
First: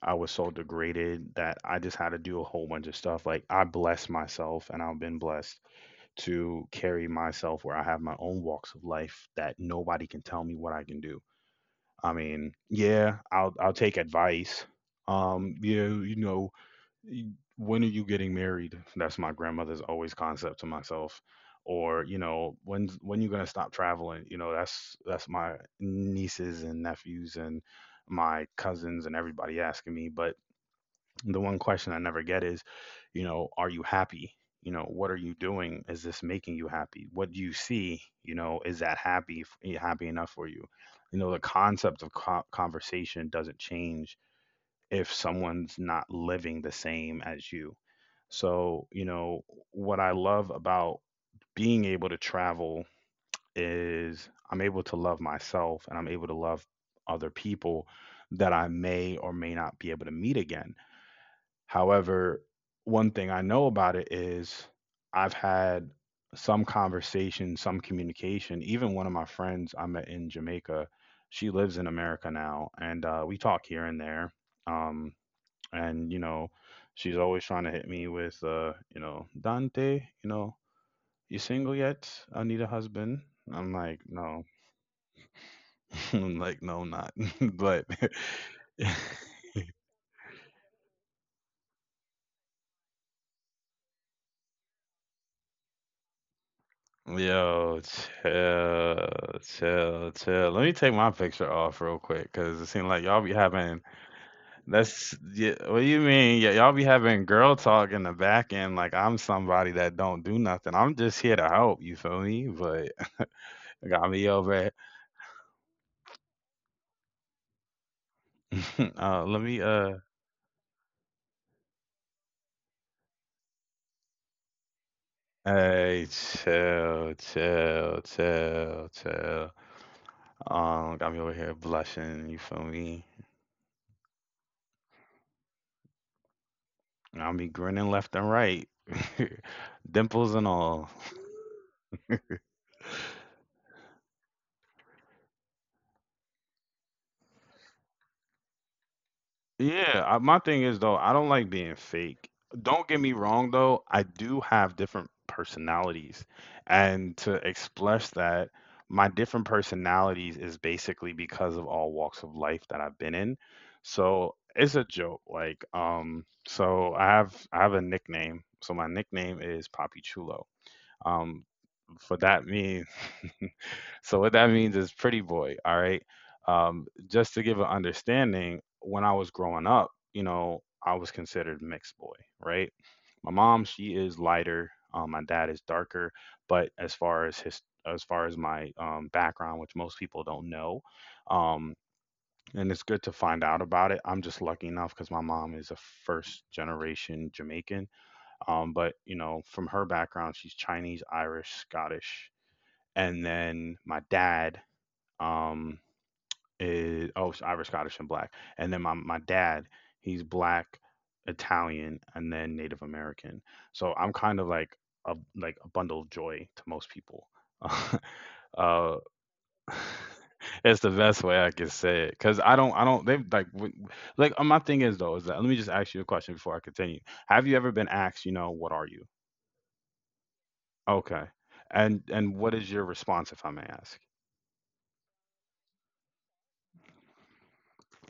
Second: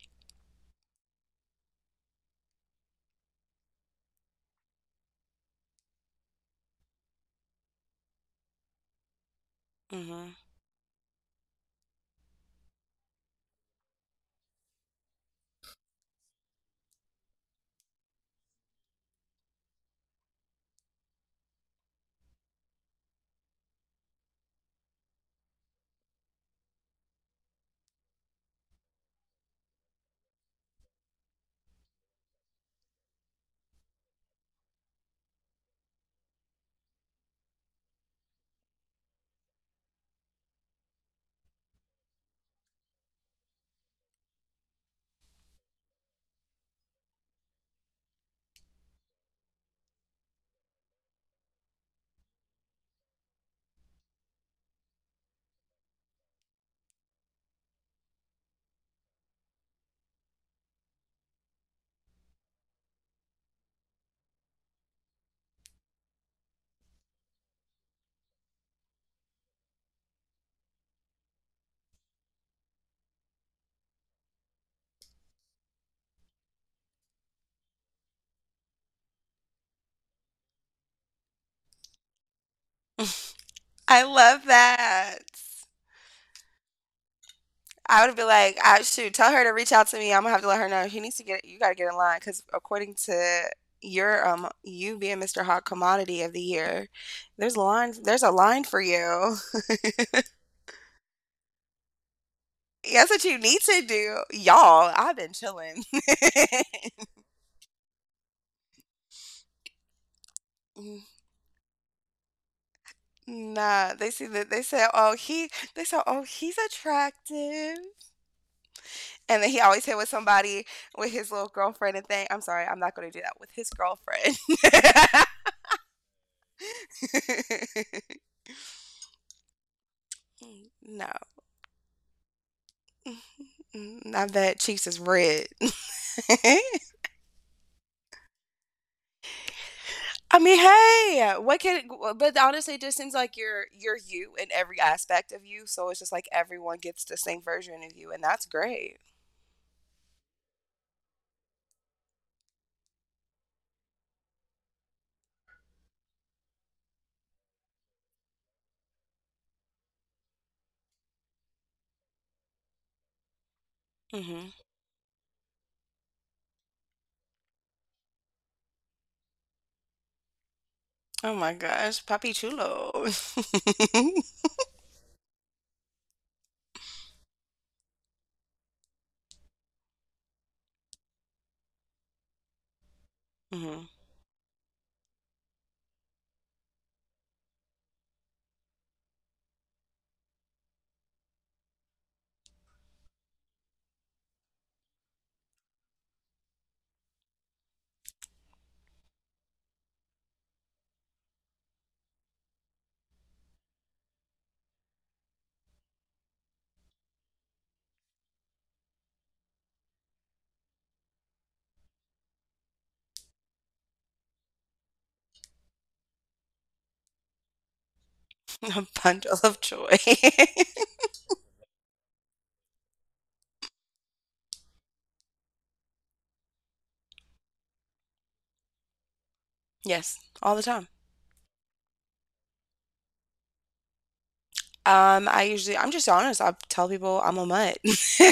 Speaker 1: I was so degraded that I just had to do a whole bunch of stuff. Like I blessed myself and I've been blessed to carry myself where I have my own walks of life that nobody can
Speaker 2: Mm-hmm.
Speaker 1: tell me what I can do. I mean, yeah, I'll take advice. Yeah, you know, when are you getting married? That's my grandmother's always concept to myself. Or, when you gonna stop traveling? You know, that's my nieces and nephews and my cousins and everybody asking me. But the one question I never get is, are you happy? You know, what are you doing? Is this making you happy? What do you see? You know, is that happy enough for you? You know, the concept of conversation doesn't change if someone's not living the same as you. So, what I love about being able to travel is I'm able to love myself and I'm able to love other people that I may or may not be able to meet again. However, one thing I know about it is I've had some conversation, some communication. Even one of my friends I met in Jamaica, she lives in America now, and we talk here and there. Um, and you know, she's always trying to hit me with, you know, Dante, you know, you single yet? I need a husband. I'm
Speaker 2: I
Speaker 1: like,
Speaker 2: love
Speaker 1: no,
Speaker 2: that.
Speaker 1: I'm like, no, I'm not. But
Speaker 2: I would be like, I shoot, tell her to reach out to me. I'm gonna have to let her know. He needs to get, you gotta get in line because according to your you being Mr. Hot Commodity of the Year,
Speaker 1: yo,
Speaker 2: there's a line for
Speaker 1: chill,
Speaker 2: you.
Speaker 1: chill, chill. Let me take my picture off real quick, cause it seems like
Speaker 2: That's what
Speaker 1: y'all
Speaker 2: you
Speaker 1: be
Speaker 2: need to
Speaker 1: having
Speaker 2: do, y'all. I've
Speaker 1: that's
Speaker 2: been
Speaker 1: yeah,
Speaker 2: chilling.
Speaker 1: what do you mean? Yeah, y'all be having girl talk in the back end, like I'm somebody that don't do nothing. I'm just here to help. You feel me? But
Speaker 2: Nah, they
Speaker 1: got
Speaker 2: see
Speaker 1: me
Speaker 2: that
Speaker 1: over.
Speaker 2: they said, oh he's attractive,
Speaker 1: It.
Speaker 2: and
Speaker 1: Let
Speaker 2: then he
Speaker 1: me
Speaker 2: always hit with somebody with his little girlfriend and thing. I'm sorry, I'm not gonna do that with his girlfriend.
Speaker 1: hey, chill, chill, chill, chill. Got me over here blushing. You feel me?
Speaker 2: no. Mm, now that cheeks is red.
Speaker 1: I'll be grinning left and right, dimples
Speaker 2: I
Speaker 1: and
Speaker 2: mean,
Speaker 1: all.
Speaker 2: hey, what can? But honestly, it just seems like you're you in every aspect of you. So it's just like everyone gets the same version of you, and that's great.
Speaker 1: Yeah, I, my thing is though, I don't like being fake. Don't get me wrong though, I do have different personalities. And to express that, my different personalities is basically because of all walks of life that I've been in. So,
Speaker 2: Hmm.
Speaker 1: it's a joke like so I have a nickname. So my nickname is Papi Chulo.
Speaker 2: Oh my
Speaker 1: Um
Speaker 2: gosh, Papi
Speaker 1: for that
Speaker 2: Chulo.
Speaker 1: mean. So what that means is pretty boy. All right. Just to give an understanding, when I was growing up, you know, I was considered mixed boy, right? My mom,
Speaker 2: hmm.
Speaker 1: she is lighter. My dad is darker. But as far as his, as far as my background, which most people don't know, um, and it's good to find out about it. I'm just lucky enough because my mom is a first generation Jamaican. But you know, from her background, she's Chinese, Irish, Scottish, and then my dad um is oh it's Irish, Scottish, and black. And then my dad, he's black, Italian, and then Native American. So I'm kind of like a bundle of joy to most people.
Speaker 2: A
Speaker 1: uh,
Speaker 2: bundle of joy.
Speaker 1: it's the best way I can say it because I don't they like like my thing is though is that let me just ask you a question before I continue. Have you ever been asked, what are you?
Speaker 2: yes, all the time.
Speaker 1: Okay, and what is your response if I may ask?
Speaker 2: I usually I'm just honest, I tell people I'm a mutt.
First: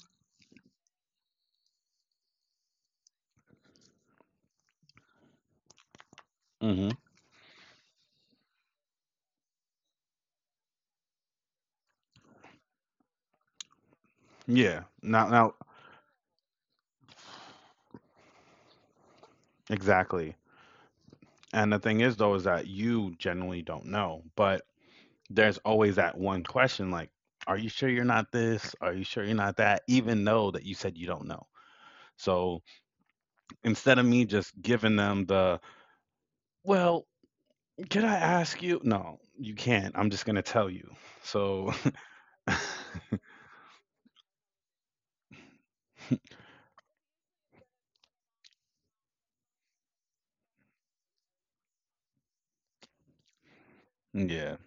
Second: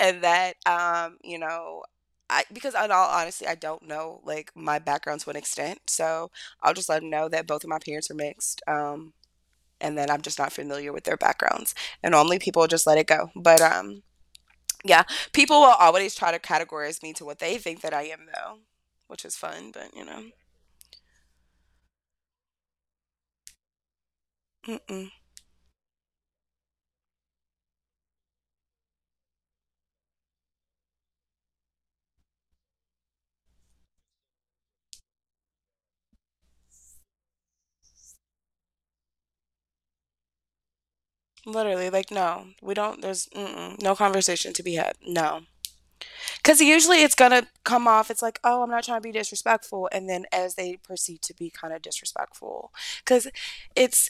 Speaker 2: And that, I because in all honesty, I don't know, like, my background to an extent, so I'll
Speaker 1: Hmm.
Speaker 2: just let them know that both of my parents are mixed, and that I'm just not familiar with their backgrounds, and normally people just let it go, but,
Speaker 1: Yeah.
Speaker 2: yeah,
Speaker 1: Now
Speaker 2: people will always try to categorize me to what they think that I am though, which is fun, but, you know.
Speaker 1: exactly. And the thing is, though, is that you generally don't know, but
Speaker 2: Mm-mm.
Speaker 1: there's always that one question like, are you sure you're not this? Are you sure you're not that? Even though that you said you don't know. So instead of me just giving them the, well, can I ask you? No, you can't. I'm just going to tell you. So,
Speaker 2: Literally, like, no, we don't there's mm-mm, no conversation to be had, no. Because usually it's going to come off, it's like, oh, I'm not trying to be disrespectful. And then as they proceed to be kind of disrespectful, because
Speaker 1: yeah,
Speaker 2: it's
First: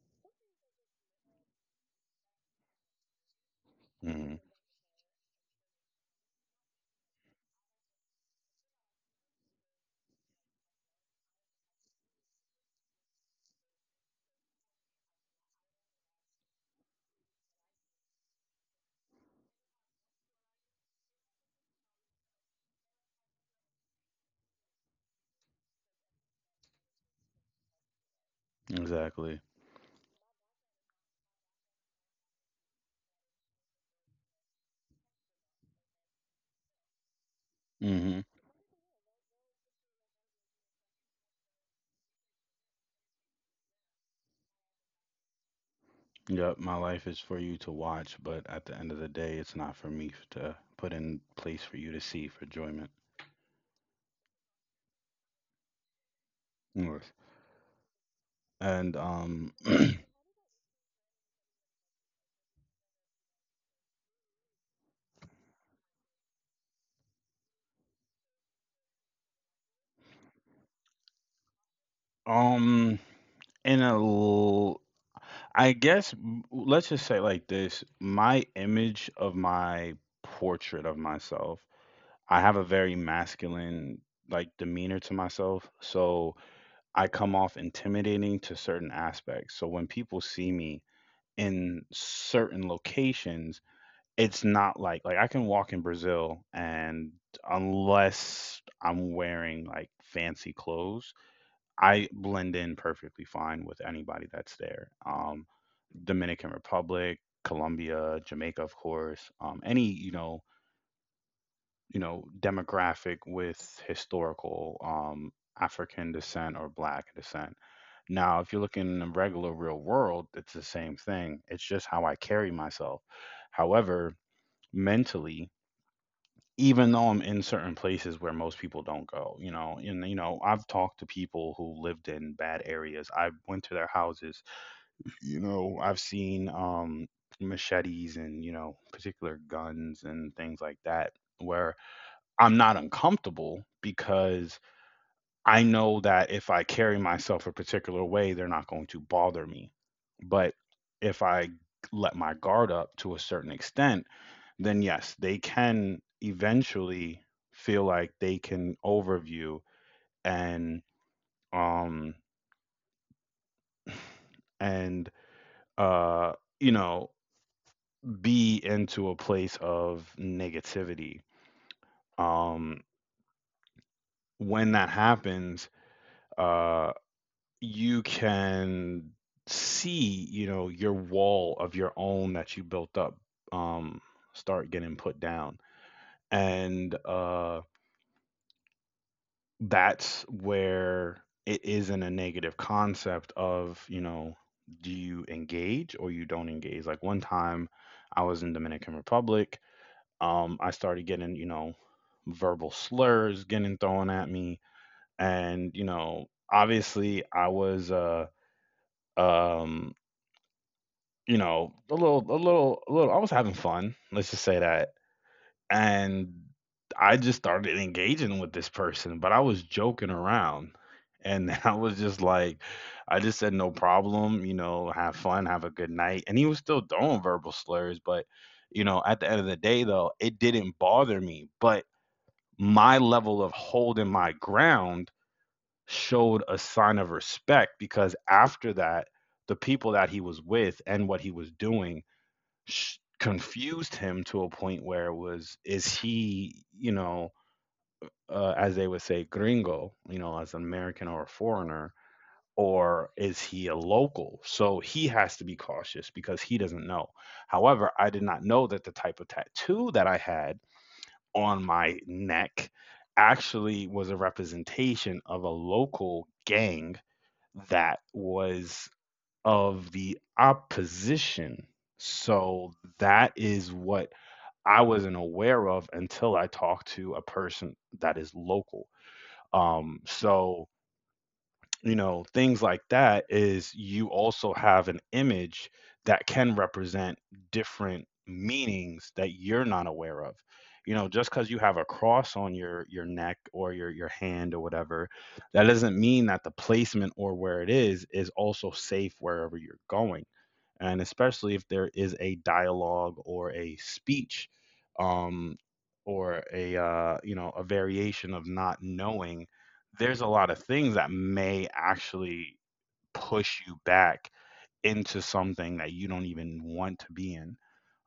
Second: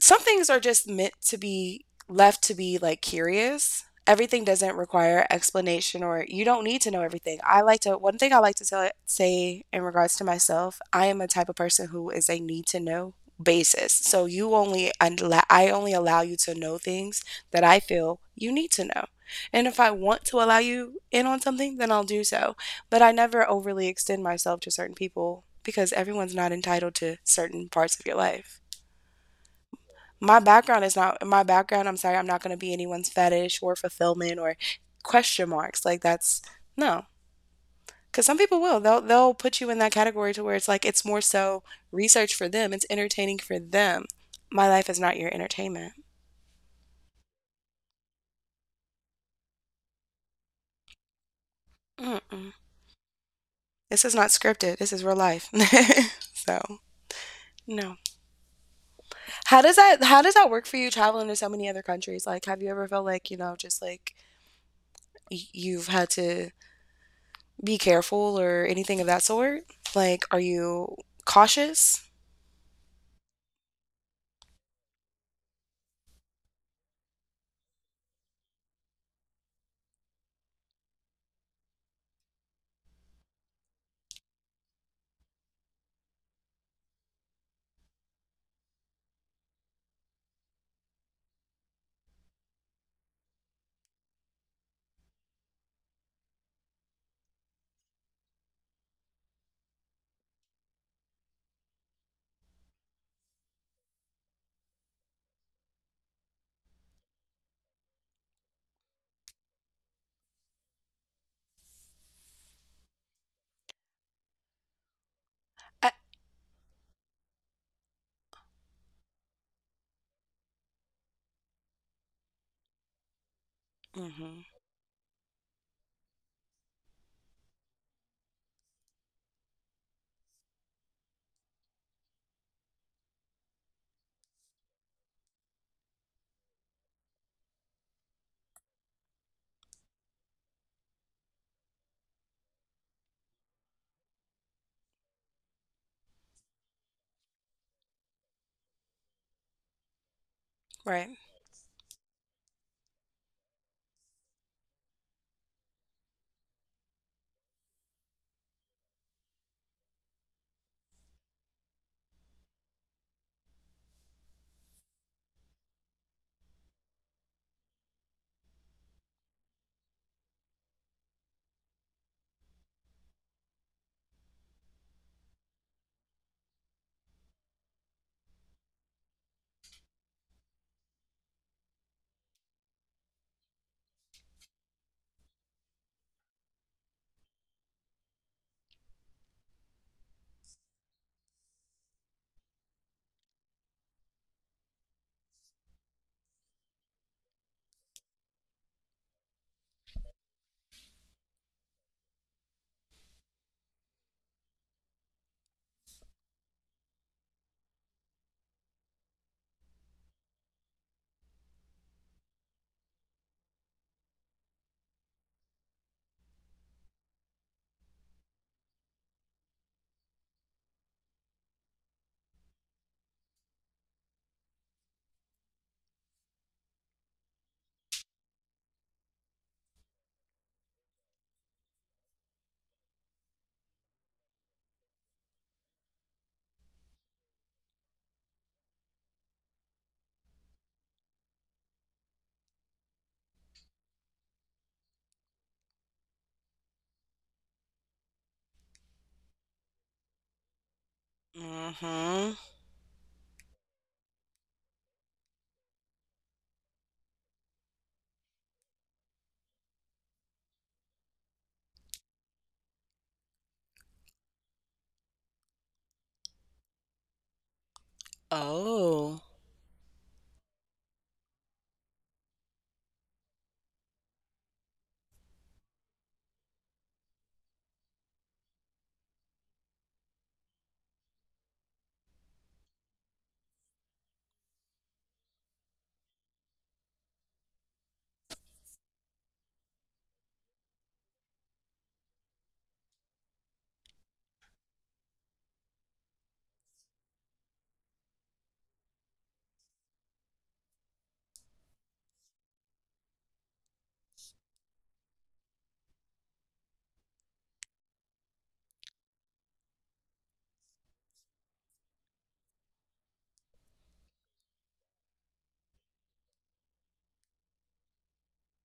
Speaker 2: some things are just meant to be left to be like curious.
Speaker 1: hmm
Speaker 2: Everything doesn't require explanation or you don't need to know everything. I like to one thing I like to tell, say in regards to myself, I am a type of person who is a need to know basis. So you I only allow you to know things that I feel you need to know. And if I want to allow you in on something, then I'll do so. But I never overly extend myself to certain people because everyone's not entitled to certain parts of your life
Speaker 1: exactly.
Speaker 2: my background is not my background. I'm sorry, I'm not going to be anyone's fetish or fulfillment or question marks. Like that's no, because some
Speaker 1: hmm
Speaker 2: people will. They'll put you in that category to where it's like it's more so research for them. It's entertaining for them. My life is not your entertainment.
Speaker 1: Yep, my life is for you to watch, but at the end of the day, it's not for me to put in place for you to
Speaker 2: Mm-mm.
Speaker 1: see for enjoyment.
Speaker 2: This is not scripted. This is real life. so no.
Speaker 1: And
Speaker 2: How does that how does that work for you traveling to so many other countries? Like, have you ever felt like you know just like you've had to be careful or anything of that sort? Like, are you cautious?
Speaker 1: um in I guess let's just say like this. My image of my portrait of myself, I have a very masculine like demeanor to myself, so I come off intimidating to certain aspects. So when people see me in certain locations, it's not like I can walk in Brazil and unless I'm wearing like fancy clothes, I blend in perfectly fine with anybody that's there. Dominican Republic, Colombia, Jamaica, of course. Any you know demographic with historical
Speaker 2: I,
Speaker 1: African descent or Black descent. Now, if you are looking in the regular real world, it's the same thing. It's just how I carry myself.
Speaker 2: hmm.
Speaker 1: However, mentally, even though I'm in certain places where most people don't go, you know, and you know, I've talked to people who lived in bad areas. I went to their houses. You know, I've seen machetes and, you know, particular guns and things like that where I'm not uncomfortable because I know that if I carry myself a particular way, they're not going to bother me. But
Speaker 2: Right.
Speaker 1: if I let my guard up to a certain extent, then yes, they can eventually feel like they can overview and um and uh you know be into a place of negativity. Um when that happens, uh you can see, you know, your wall of your own that you built up um start getting put down. And that's where it isn't a negative concept of, you know, do you engage or you don't engage? Like one time I was in Dominican Republic, I started getting, you know, verbal slurs getting thrown at me. And, you know, obviously I was um, you know, a little I was having fun. Let's just say that. And I just started engaging with this person, but I was joking around. And I was just like, I just said, no problem, you know, have fun, have a good night. And he was still throwing verbal slurs. But, you know, at the end of the day, though, it didn't bother me. But my level of holding my ground showed a sign of respect because after that, the people that he was with and what he was doing confused him to a point where it was, is he, you know, as they would say, gringo, you know, as an American or a
Speaker 2: Hmm.
Speaker 1: foreigner, or is he a local? So he has to be cautious because he doesn't know. However, I did not know that the type of tattoo that I had on my neck actually was a representation of a local gang that
Speaker 2: Oh.
Speaker 1: was of the opposition. So that is what I wasn't aware of until I talked to a person that is local. So, you know, things like that is you also have an image that can represent different meanings that you're not aware of. You know, just because you have a cross on your neck or your hand or whatever, that doesn't mean that the placement or where it is also safe wherever you're going, and especially if there is a dialogue or a speech um, or a you know, a variation of not knowing, there's a lot of things that may actually push you back into something that you don't even want to be in.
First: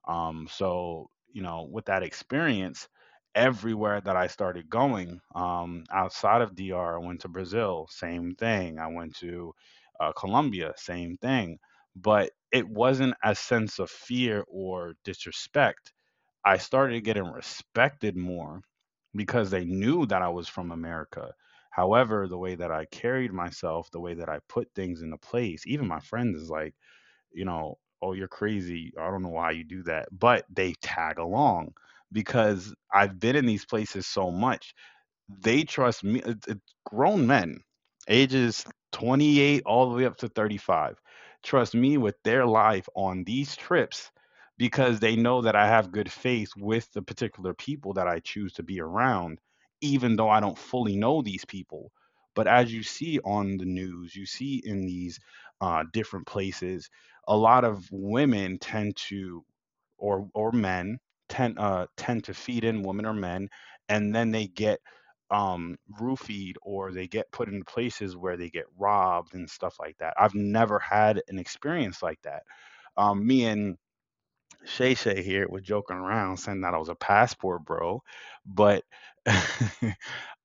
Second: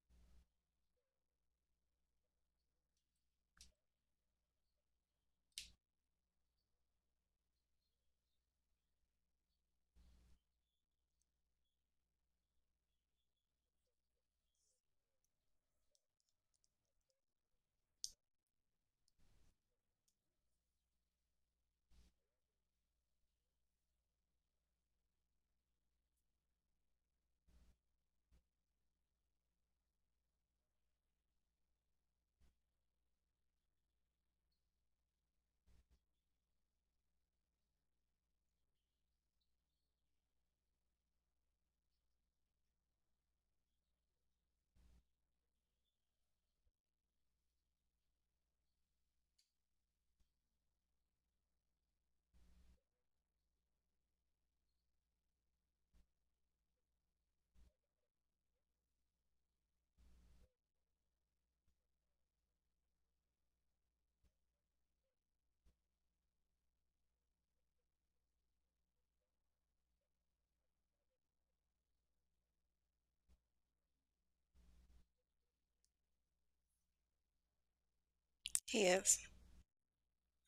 Speaker 1: Um, so, you know, with that experience, everywhere that I started going outside of DR, I went to Brazil, same thing. I went to Colombia, same thing. But it wasn't a sense of fear or disrespect. I started getting respected more because they knew that I was from America. However, the way that I carried myself, the way that I put things into place, even my friends is like, you know, oh, you're crazy. I don't know why you do that. But they tag along because I've been in these places so much they trust me. It's grown men, ages 28 all the way up to 35, trust me with their life on these trips because they know that I have good faith with the particular people that I choose to be around, even though I don't fully know these people. But as you see on the news, you see in these different places, a lot of women tend to, or men tend to feed in women or men, and then they get roofied or they get put in places where they get robbed and stuff like that. I've never had an experience like that. Me and Shay Shay here was joking around saying that I was a passport bro,
Speaker 2: He
Speaker 1: but
Speaker 2: is.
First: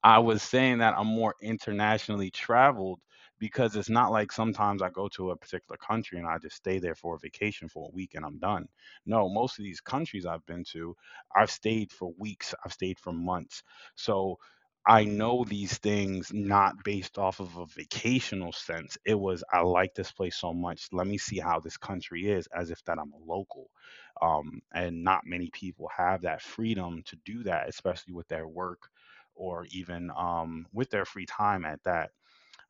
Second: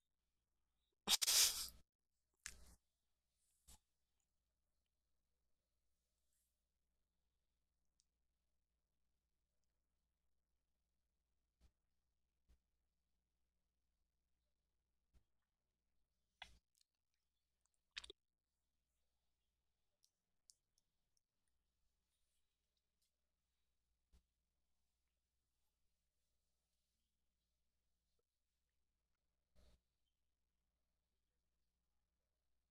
Speaker 1: I was saying that I'm more internationally traveled because it's not like sometimes I go to a particular country and I just stay there for a vacation for a week and I'm done. No, most of these countries I've been to, I've stayed for weeks, I've stayed for months. So I know these things not based off of a vacational sense. It was, I like this place so much. Let me see how this country is, as if that I'm a local. And not many people have that freedom to do that, especially with their work or even with their free time at that.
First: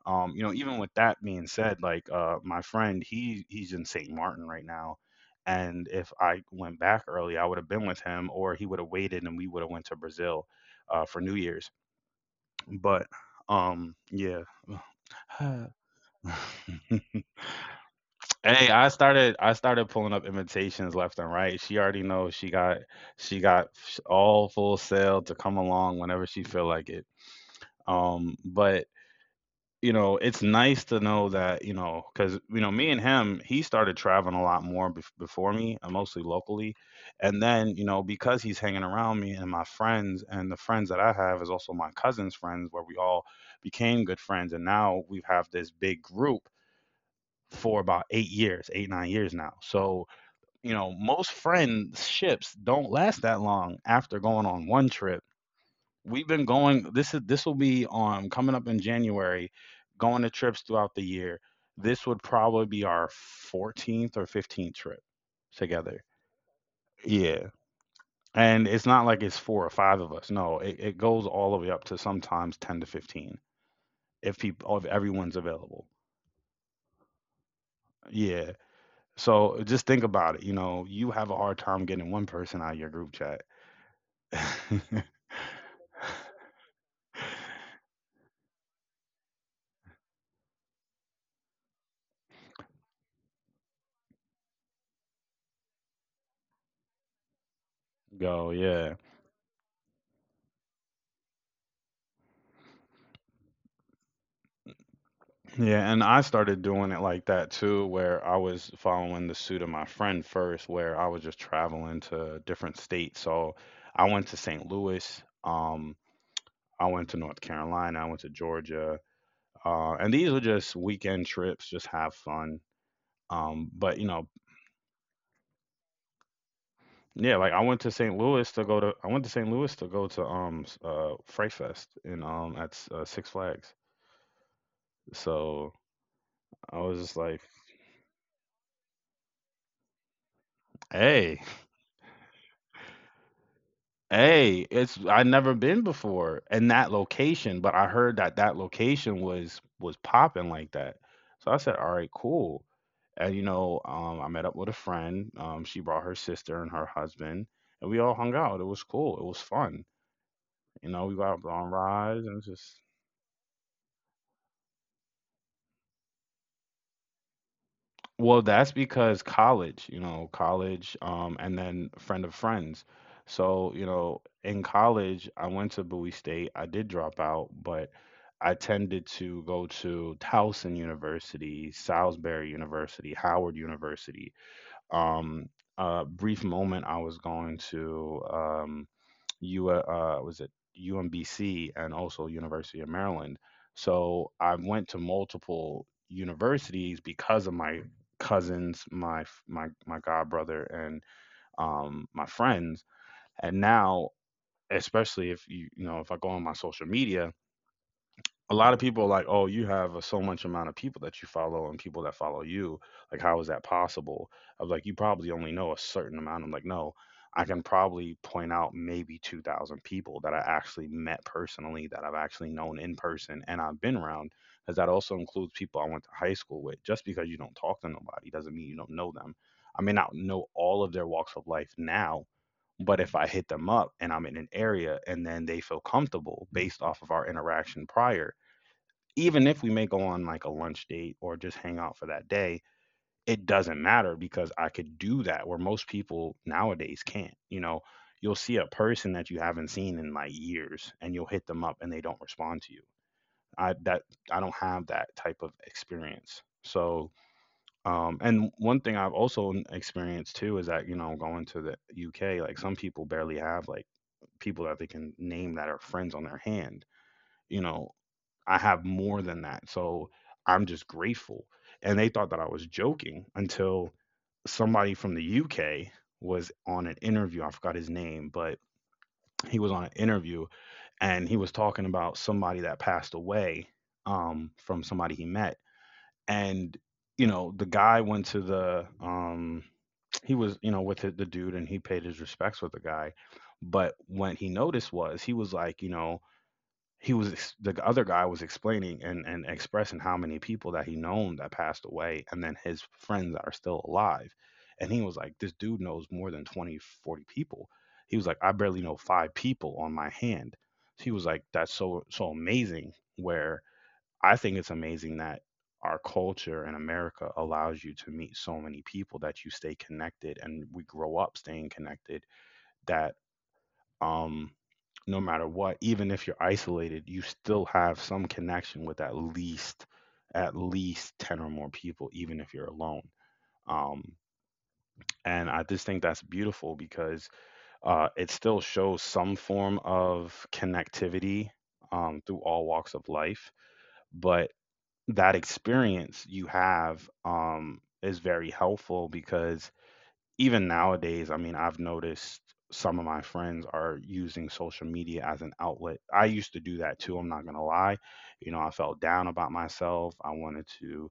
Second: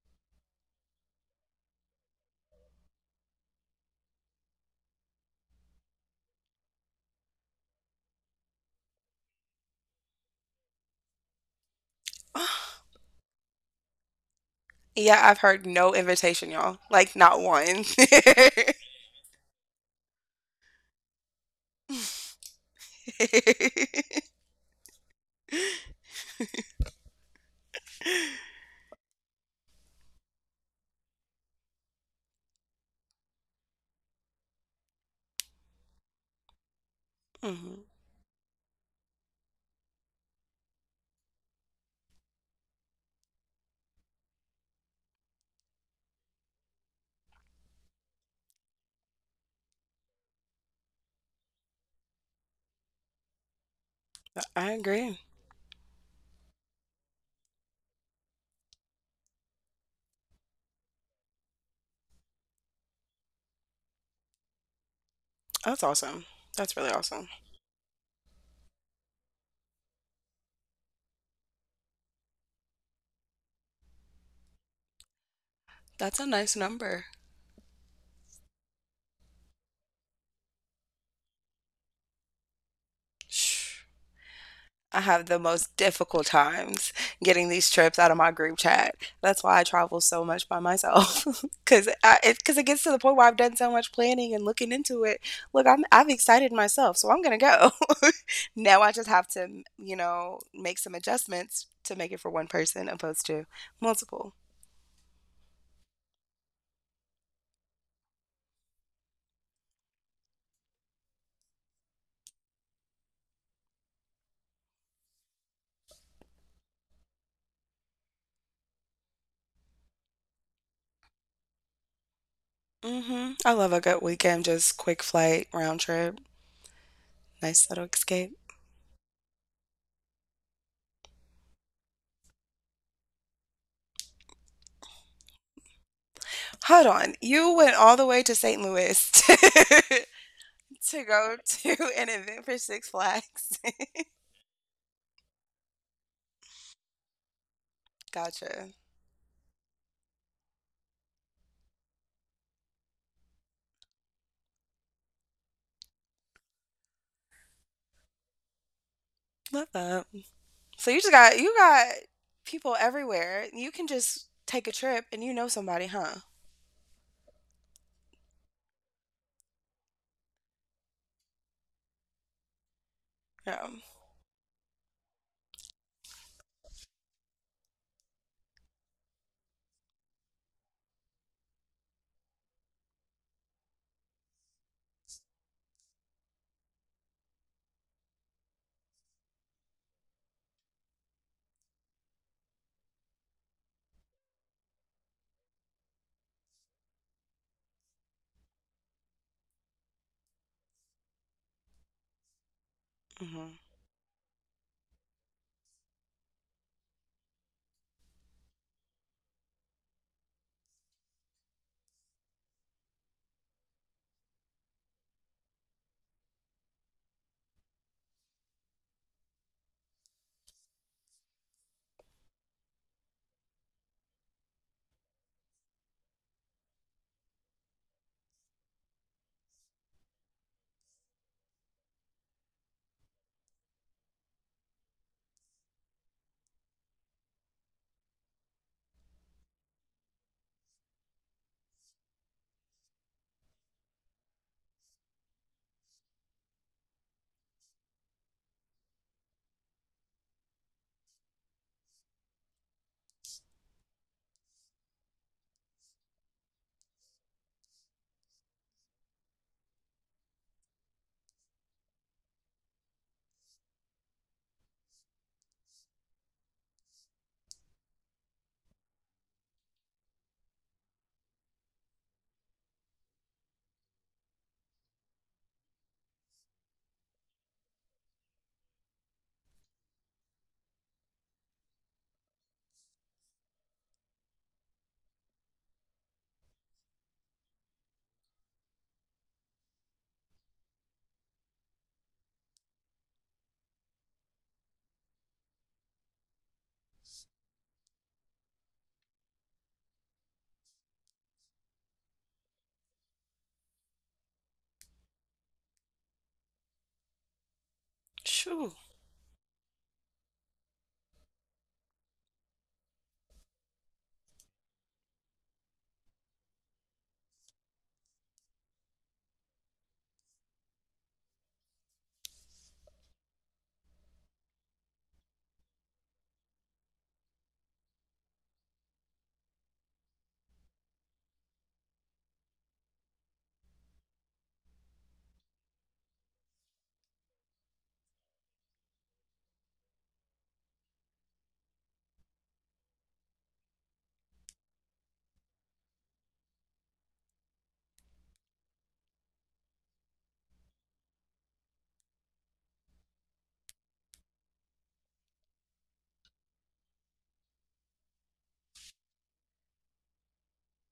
Speaker 1: You know, even with that being said, like my friend, he's in St. Martin right now, and if I went back early, I would have been with him, or he would have waited, and we would have went to Brazil for New Year's. But yeah.
Speaker 2: Yeah, I've
Speaker 1: Hey,
Speaker 2: heard no invitation, y'all. Like, not one.
Speaker 1: I started pulling up invitations left and right. She already knows she got all full sail to come along whenever she feel like it. But you know, it's nice to know that, you know, because, you know, me and him, he started traveling a lot more before me, mostly locally. And
Speaker 2: hmm.
Speaker 1: then, you know, because he's hanging around me and my friends, and the friends that I have is also my cousin's friends, where we all became good friends. And now we have this big group for about 8 years, eight, 9 years now. So, you know, most friendships don't last that long after going on
Speaker 2: I
Speaker 1: one
Speaker 2: agree.
Speaker 1: trip. We've been going, this is, this will be on coming up in January, going to trips throughout the year. This would probably be our 14th or 15th trip
Speaker 2: That's
Speaker 1: together.
Speaker 2: awesome. That's really awesome.
Speaker 1: Yeah. And it's not like it's four or five of us. No, it goes all the way up to sometimes 10 to 15 if people if everyone's available.
Speaker 2: That's a nice number.
Speaker 1: Yeah. So just think about it, you know, you have a hard time getting one person out of your group chat.
Speaker 2: Shh. I have the most difficult times getting these trips out of my group chat. That's why I travel so much by myself because it gets to the point where I've done so much planning and looking into it. Look, I've excited myself, so I'm gonna go.
Speaker 1: Go,
Speaker 2: now
Speaker 1: yeah.
Speaker 2: I just have to you know make some adjustments to make it for one person opposed to multiple.
Speaker 1: Yeah, and I started doing it like that too, where I was following the suit of my friend first, where I was just traveling to different states. So I went to St. Louis, I went to North Carolina, I went to Georgia, and these were just weekend trips, just have fun.
Speaker 2: Hmm. I love
Speaker 1: But
Speaker 2: a
Speaker 1: you
Speaker 2: good
Speaker 1: know,
Speaker 2: weekend, just quick flight, round trip,
Speaker 1: yeah, like I went to
Speaker 2: nice little
Speaker 1: St. Louis
Speaker 2: escape.
Speaker 1: to go to, I went to St. Louis to go to Fright Fest in at Six Flags. So I was
Speaker 2: Hold
Speaker 1: just
Speaker 2: on,
Speaker 1: like,
Speaker 2: you went all the way to St. Louis to
Speaker 1: hey.
Speaker 2: go to an event for Six Flags.
Speaker 1: Hey, it's, I never been before in that location, but I heard that that
Speaker 2: gotcha.
Speaker 1: location was popping like that. So I said, "All right, cool." And you know, I met up with a friend. She brought her sister and her husband, and we all hung out. It was cool. It was
Speaker 2: Love
Speaker 1: fun.
Speaker 2: that.
Speaker 1: You
Speaker 2: So
Speaker 1: know, we got
Speaker 2: you
Speaker 1: on
Speaker 2: got
Speaker 1: rides and just
Speaker 2: people everywhere. You can just take a trip and you know somebody, huh?
Speaker 1: well, that's because college, you know, college, and then friend of friends. So,
Speaker 2: Yeah.
Speaker 1: you know, in college, I went to Bowie State. I did drop out, but I tended to go to Towson University, Salisbury University, Howard University. Um, a brief moment, I was going to U was it UMBC and also University of Maryland. So I went to multiple universities because of my cousins, my god brother, and my friends. And
Speaker 2: Mm-hmm.
Speaker 1: now, especially if you you know if I go on my social media, a lot of people are like, oh, you have a, so much amount of people that you follow and people that follow you. Like, how is that possible? I was like, you probably only know a certain amount. I'm like, no, I can probably point out maybe 2,000 people that I actually met personally, that I've actually known in person and I've been around. Because that also includes people I went to high school with. Just because you don't talk to nobody doesn't mean you don't know them. I may not know all of their walks of life now, but if I hit them up and I'm in an area and then they feel comfortable based off of our interaction prior, even if we may go on like a lunch date or just hang out for that day, it doesn't matter because I could do that where most people nowadays can't. You know, you'll see a person that you haven't seen in like years and you'll hit them up and they don't respond to you. I that I don't have that type of experience. So, and one thing I've also experienced too is that, you know, going to the UK, like some people barely have like people that they can name that are friends on their hand you know I have more than that. So I'm just grateful. And they thought that I was joking until somebody from the UK was on an interview. I forgot his name, but he was on an interview and he was talking about somebody that passed away from somebody he met. And, you know, the guy went to the, he was, you know, with the dude and he paid his respects with the guy. But what he noticed was he was like, you know, the other guy was explaining and expressing how many people that he known that passed away and then his friends that are still alive, and he was like, this dude knows more than 20 40 people. He was like, I barely
Speaker 2: Shoo.
Speaker 1: know five people on my hand. He was like, that's so so amazing. Where I think it's amazing that our culture in America allows you to meet so many people that you stay connected and we grow up staying connected. That um, no matter what, even if you're isolated, you still have some connection with at least 10 or more people, even if you're alone. Um, and I just think that's beautiful because it still shows some form of connectivity through all walks of life. But that experience you have is very helpful because even nowadays, I mean, I've noticed some of my friends are using social media as an outlet. I used to do that too. I'm not going to lie. You know, I felt down about myself. I wanted to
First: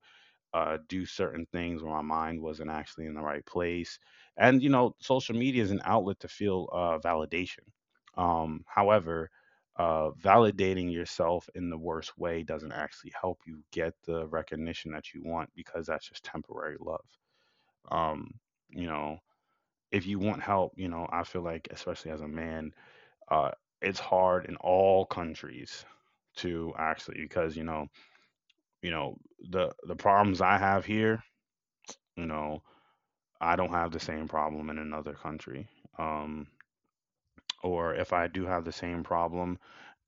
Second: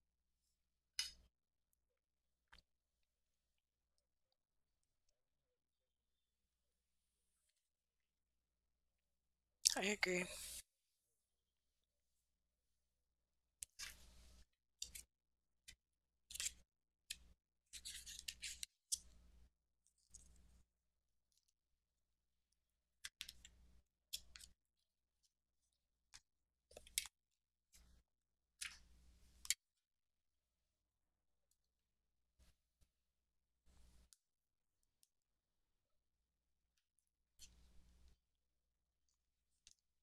Speaker 1: do certain things where my mind wasn't actually in the right place. And, you know, social media is an outlet to feel validation. However,
Speaker 2: I agree.
Speaker 1: validating yourself in the worst way doesn't actually help you get the recognition that you want because that's just temporary love. Um, you know, if you want help, you know, I feel like, especially as a man, uh, it's hard in all countries to actually because you know, the problems I have here, you know, I don't have the same problem in another country. Um, or if I do have the same problem,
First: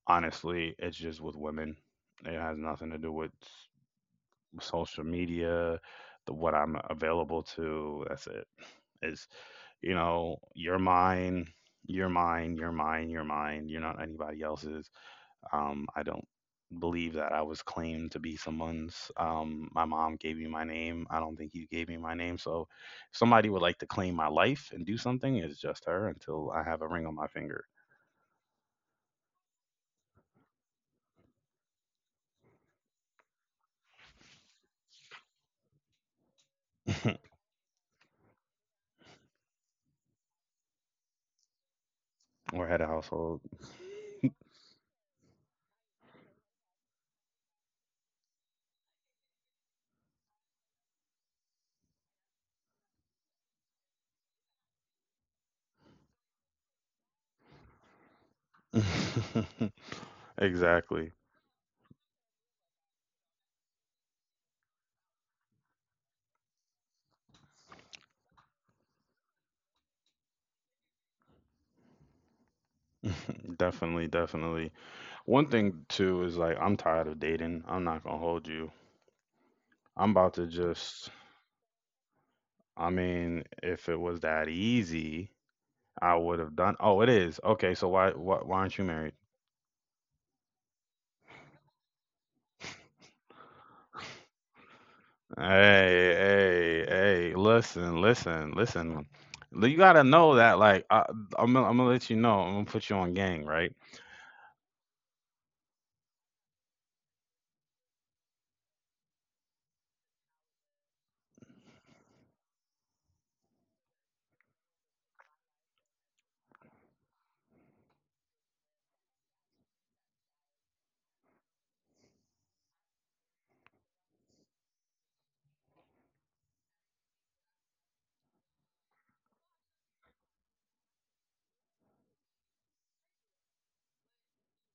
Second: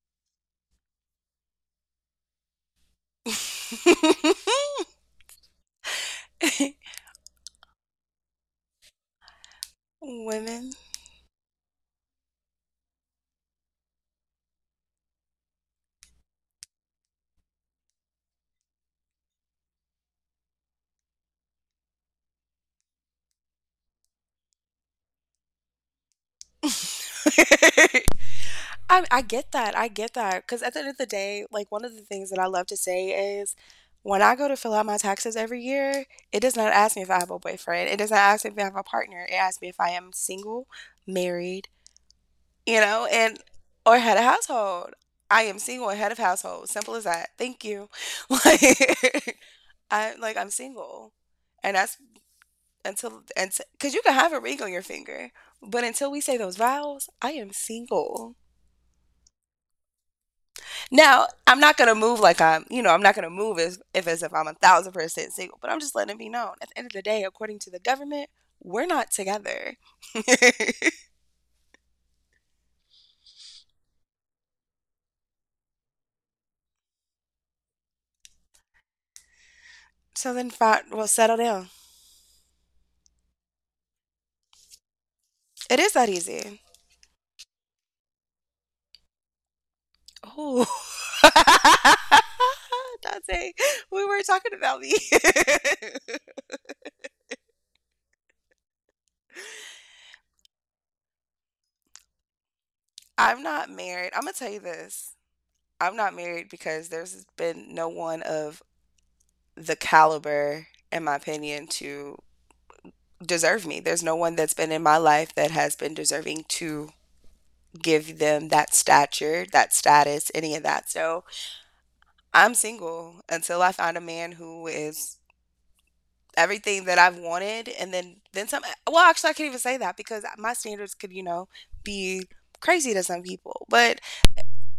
Speaker 1: honestly, it's just with women. It has nothing to do with social media, the what I'm available to. That's it. It's you know,
Speaker 2: Women.
Speaker 1: you're mine, you're mine, you're mine, you're mine. You're not anybody else's. I don't believe that I was claimed to be someone's. My mom gave me my name. I don't think you gave me my name. So if somebody would like to claim my life and do something, it's just her until I have a ring on my finger.
Speaker 2: I get that because at the end of the day, like, one of the things that I love to say is, when I go to fill out my taxes every year, it does not ask me if I have a boyfriend, it does not ask me if I have a partner, it asks me if I am single, married,
Speaker 1: Or
Speaker 2: you
Speaker 1: head of
Speaker 2: know, and
Speaker 1: household.
Speaker 2: or head of household. I am single and head of household, simple as that, thank you. Like, I'm single, and that's until and because you can have a ring on your finger, but until we say those vows, I am single.
Speaker 1: Exactly.
Speaker 2: Now, I'm not gonna move like I'm, you know, I'm not gonna move as if I'm a thousand percent single, but I'm just letting it be known. At the end of the day, according to the government, we're not together.
Speaker 1: Definitely, definitely. One thing too is like I'm tired of dating. I'm not gonna hold you. I'm
Speaker 2: so
Speaker 1: about
Speaker 2: then,
Speaker 1: to
Speaker 2: fine. Well,
Speaker 1: just
Speaker 2: settle down.
Speaker 1: I mean, if it was that easy,
Speaker 2: It is that
Speaker 1: I would
Speaker 2: easy.
Speaker 1: have done. Oh, it is. Okay, so why aren't you married?
Speaker 2: Ooh. Dante, we were talking about me.
Speaker 1: Hey, hey, hey, listen, listen, listen. You gotta know that, like, I'm, I'm gonna let you know. I'm gonna put you on
Speaker 2: I'm
Speaker 1: gang,
Speaker 2: not
Speaker 1: right?
Speaker 2: married. I'm gonna tell you this. I'm not married because there's been no one of the caliber, in my opinion, to deserve me. There's no one that's been in my life that has been deserving to give them that stature, that status, any of that. So I'm single until I find a man who is everything that I've wanted and then some well actually I can't even say that because my standards could, you know, be crazy to some people. But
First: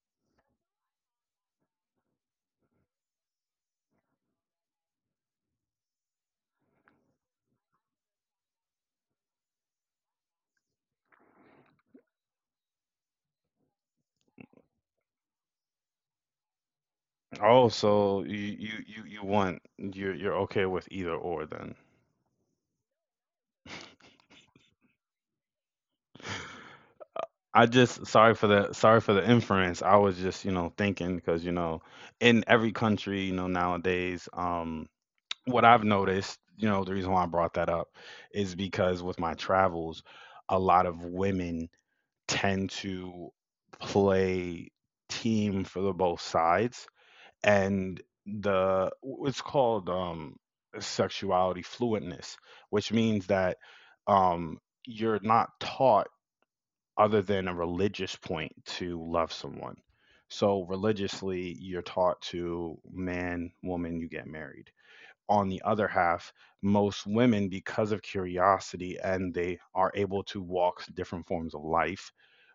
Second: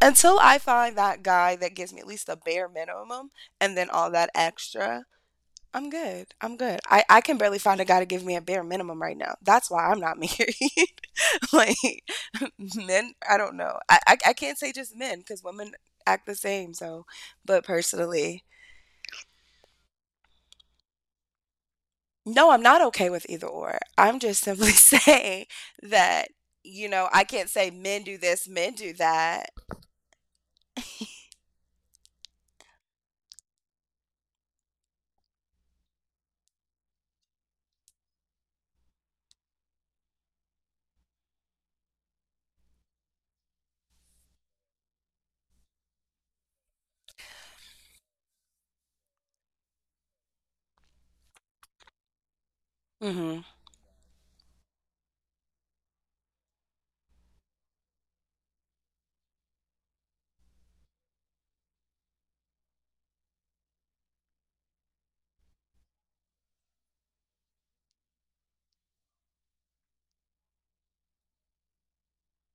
Speaker 2: until I find that guy that gives me at least the bare minimum and then all that extra, I'm good. I'm good. I can barely find a guy to give me a bare minimum right now. That's why I'm not married. like men I don't know I can't say just men because women act the same so
Speaker 1: Oh,
Speaker 2: but
Speaker 1: so
Speaker 2: personally
Speaker 1: you want you're okay with either or then?
Speaker 2: no I'm not okay with either or I'm just simply saying that you know I can't
Speaker 1: I
Speaker 2: say
Speaker 1: just
Speaker 2: men do this men
Speaker 1: sorry
Speaker 2: do
Speaker 1: for the
Speaker 2: that.
Speaker 1: inference. I was just, you know, thinking because, you know, in every country, you know, nowadays, what I've noticed, you know, the reason why I brought that up is because with my travels, a lot of women tend to play team for the both sides and the it's called sexuality fluentness, which means
Speaker 2: Hmm.
Speaker 1: that um you're not taught other than a religious point to love someone. So religiously, you're taught to man, woman, you get married on the other half, most women, because of curiosity and they are able to walk different forms of life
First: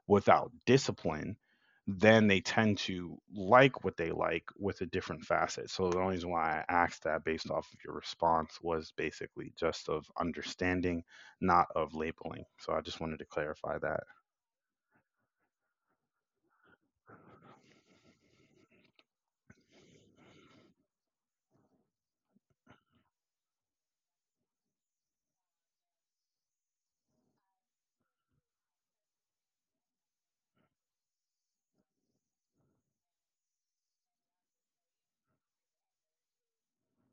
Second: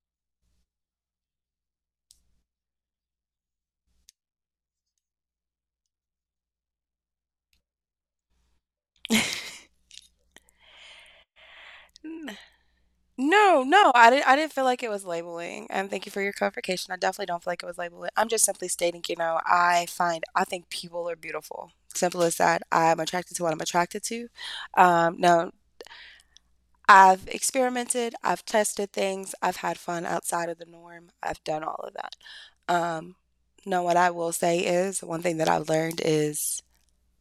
Speaker 1: without discipline, then they tend to like what they like with a different facet. So the only reason why I asked that based off of your response was basically just of understanding, not of
Speaker 2: N-
Speaker 1: labeling. So I just wanted to
Speaker 2: no
Speaker 1: clarify that.
Speaker 2: I didn't feel like it was labeling and thank you for your clarification I definitely don't feel like it was labeling I'm just simply stating you know I think people are beautiful simple as that I'm attracted to what I'm attracted to. Now, I've experimented, I've tested things, I've had fun outside of the norm. I've done all of that. Um, no, what I will say is one thing that I've learned is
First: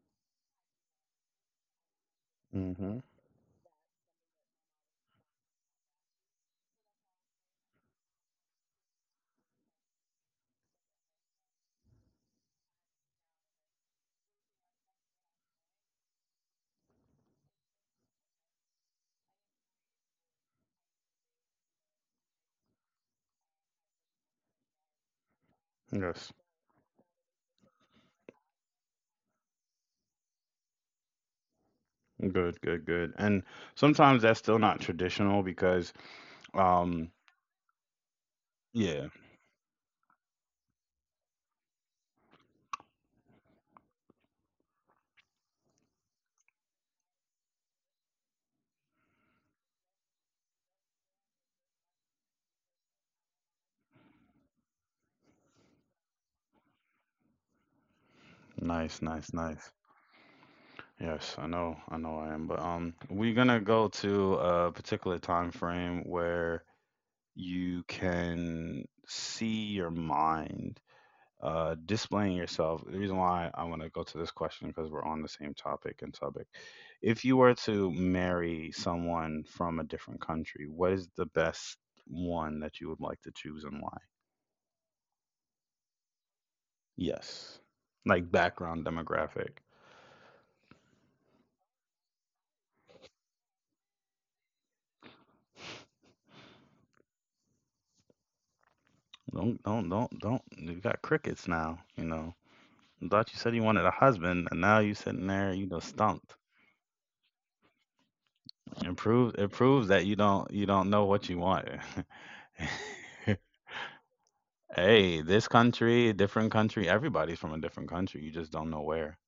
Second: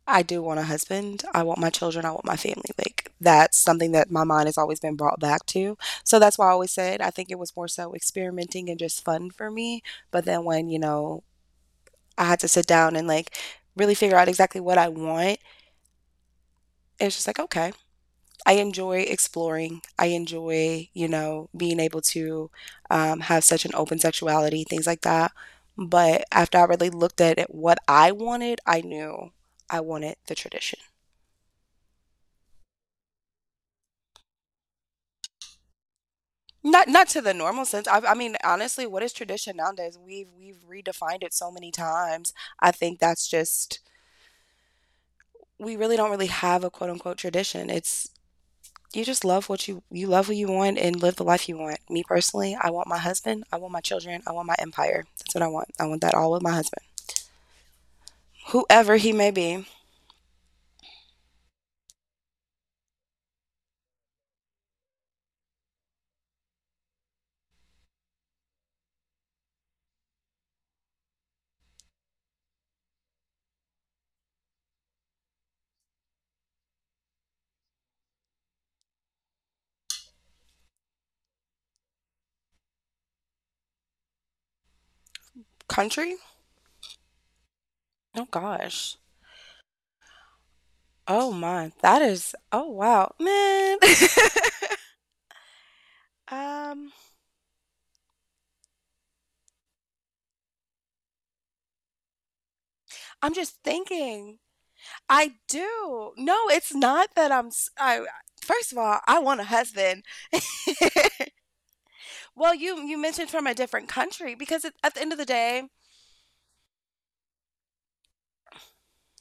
Speaker 2: I do want a husband. I want my children. I want my family.
Speaker 1: Hmm.
Speaker 2: Like that's something that my mind has always been brought back to. So that's why I always said I think it was more so experimenting and just fun for me. But then when I had to sit down and like really figure out exactly what I want, it's just like, okay, I enjoy exploring. I enjoy, being able to have such an open sexuality, things like that. But
Speaker 1: Yes.
Speaker 2: after I really looked at it, what I wanted, I knew I wanted the tradition.
Speaker 1: Good, good, good. And sometimes that's still not traditional because,
Speaker 2: Not
Speaker 1: um,
Speaker 2: not to the normal sense. I mean, honestly,
Speaker 1: yeah,
Speaker 2: what is tradition nowadays? We've redefined it so many times. I think that's just we really don't really have a quote unquote tradition. It's you just love what you love what you want and live the life you want. Me personally, I want my husband, I want my children, I want my empire. That's what I want. I want that all with my husband.
Speaker 1: nice,
Speaker 2: Whoever he
Speaker 1: nice,
Speaker 2: may be.
Speaker 1: nice. Yes, I know, I know I am, but we're gonna go to a particular time frame where you can see your mind displaying yourself. The reason why I want to go to this question because we're on the same topic and topic. If you were to marry someone from a different country, what is the best one that you would like to choose and why?
Speaker 2: Country?
Speaker 1: Yes. Like
Speaker 2: Oh
Speaker 1: background
Speaker 2: gosh.
Speaker 1: demographic.
Speaker 2: Oh my. That is oh wow. Man. um
Speaker 1: Don't you got crickets now, you know. I thought you
Speaker 2: I'm
Speaker 1: said you
Speaker 2: just
Speaker 1: wanted a husband,
Speaker 2: thinking.
Speaker 1: and now you sitting
Speaker 2: I
Speaker 1: there, you know,
Speaker 2: do.
Speaker 1: stumped.
Speaker 2: No, it's not that I first of
Speaker 1: It
Speaker 2: all, I
Speaker 1: proves
Speaker 2: want
Speaker 1: it
Speaker 2: a
Speaker 1: proves that
Speaker 2: husband.
Speaker 1: you don't know what you want.
Speaker 2: Well, you mentioned from a different country because it, at the end
Speaker 1: Hey,
Speaker 2: of the
Speaker 1: this
Speaker 2: day,
Speaker 1: country, different country, everybody's from a different country. You just don't know where.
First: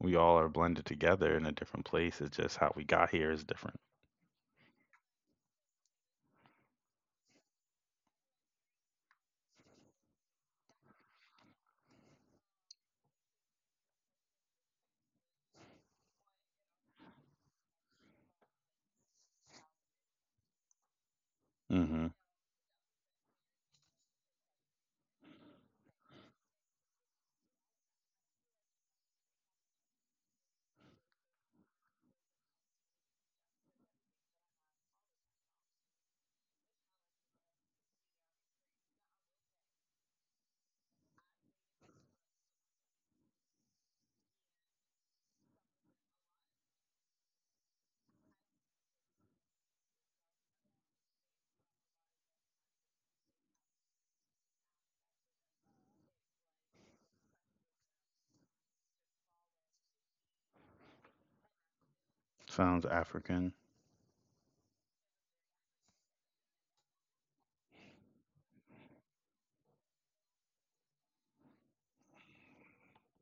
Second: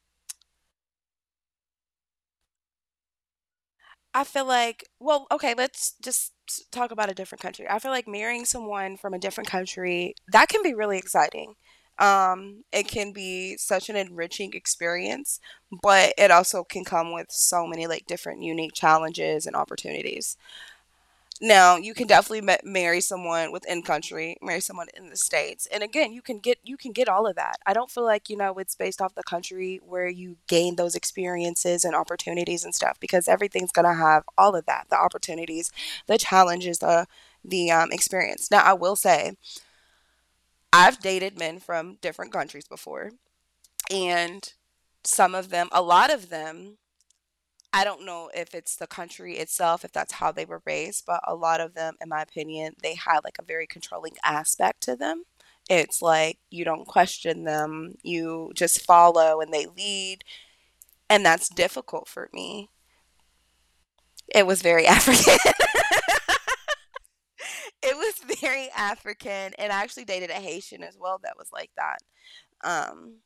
Speaker 1: We all are blended together in a different place. It's just how we got here is different.
Speaker 2: I feel like, well, okay, talk about a different country. I feel like marrying someone from a different country, that can be really exciting. It can be such an enriching experience, but it also can come with so many like different unique challenges and opportunities. Now,
Speaker 1: Mm-hmm.
Speaker 2: you can definitely marry someone within country, marry someone in the states. And again, you can get all of that. I don't feel like, you know, it's based off the country where you gain those experiences and opportunities and stuff because everything's going to have all of that, the opportunities, the challenges, the experience. Now, I will say, I've dated men from different countries before, and some of them, a lot of them I don't know if it's the country itself, if that's how they were raised, but a lot of them, in my opinion, they had like a very controlling aspect to them. It's like you don't question them, you just follow and they lead. And that's difficult for me.
Speaker 1: Sounds African.
Speaker 2: It was very African. It was very African. And I actually dated a Haitian as well that was like that. Um,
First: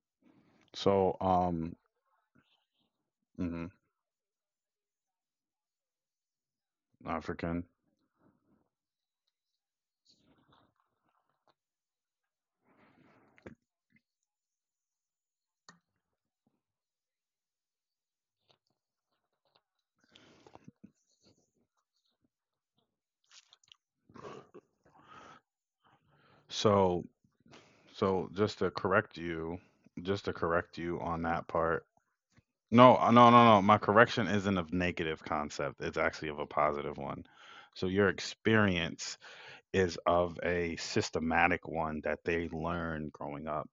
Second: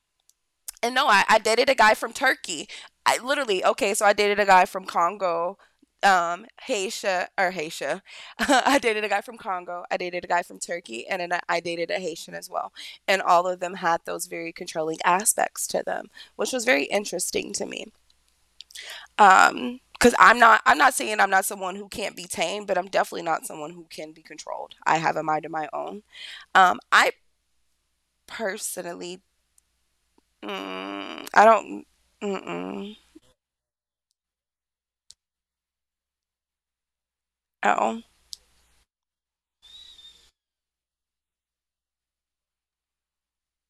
Speaker 2: and no,
Speaker 1: So,
Speaker 2: I dated a guy from Turkey. I literally
Speaker 1: hmm
Speaker 2: okay, so I dated a guy from Congo,
Speaker 1: African.
Speaker 2: Haitian. I dated a guy from Congo. I dated a guy from Turkey, and then I dated a Haitian as well. And all of them had those very controlling aspects to them, which was very interesting to me. Because I'm not saying I'm not someone who can't be tamed, but I'm definitely not someone who can be controlled. I have a mind of my own.
Speaker 1: So,
Speaker 2: I
Speaker 1: just to correct
Speaker 2: personally,
Speaker 1: you, just to correct you on
Speaker 2: I
Speaker 1: that
Speaker 2: don't,
Speaker 1: part,
Speaker 2: mm-mm,
Speaker 1: no, no, no, no. My correction isn't of negative concept. It's actually of a positive one. So
Speaker 2: oh.
Speaker 1: your experience is of a systematic one that they learn growing up.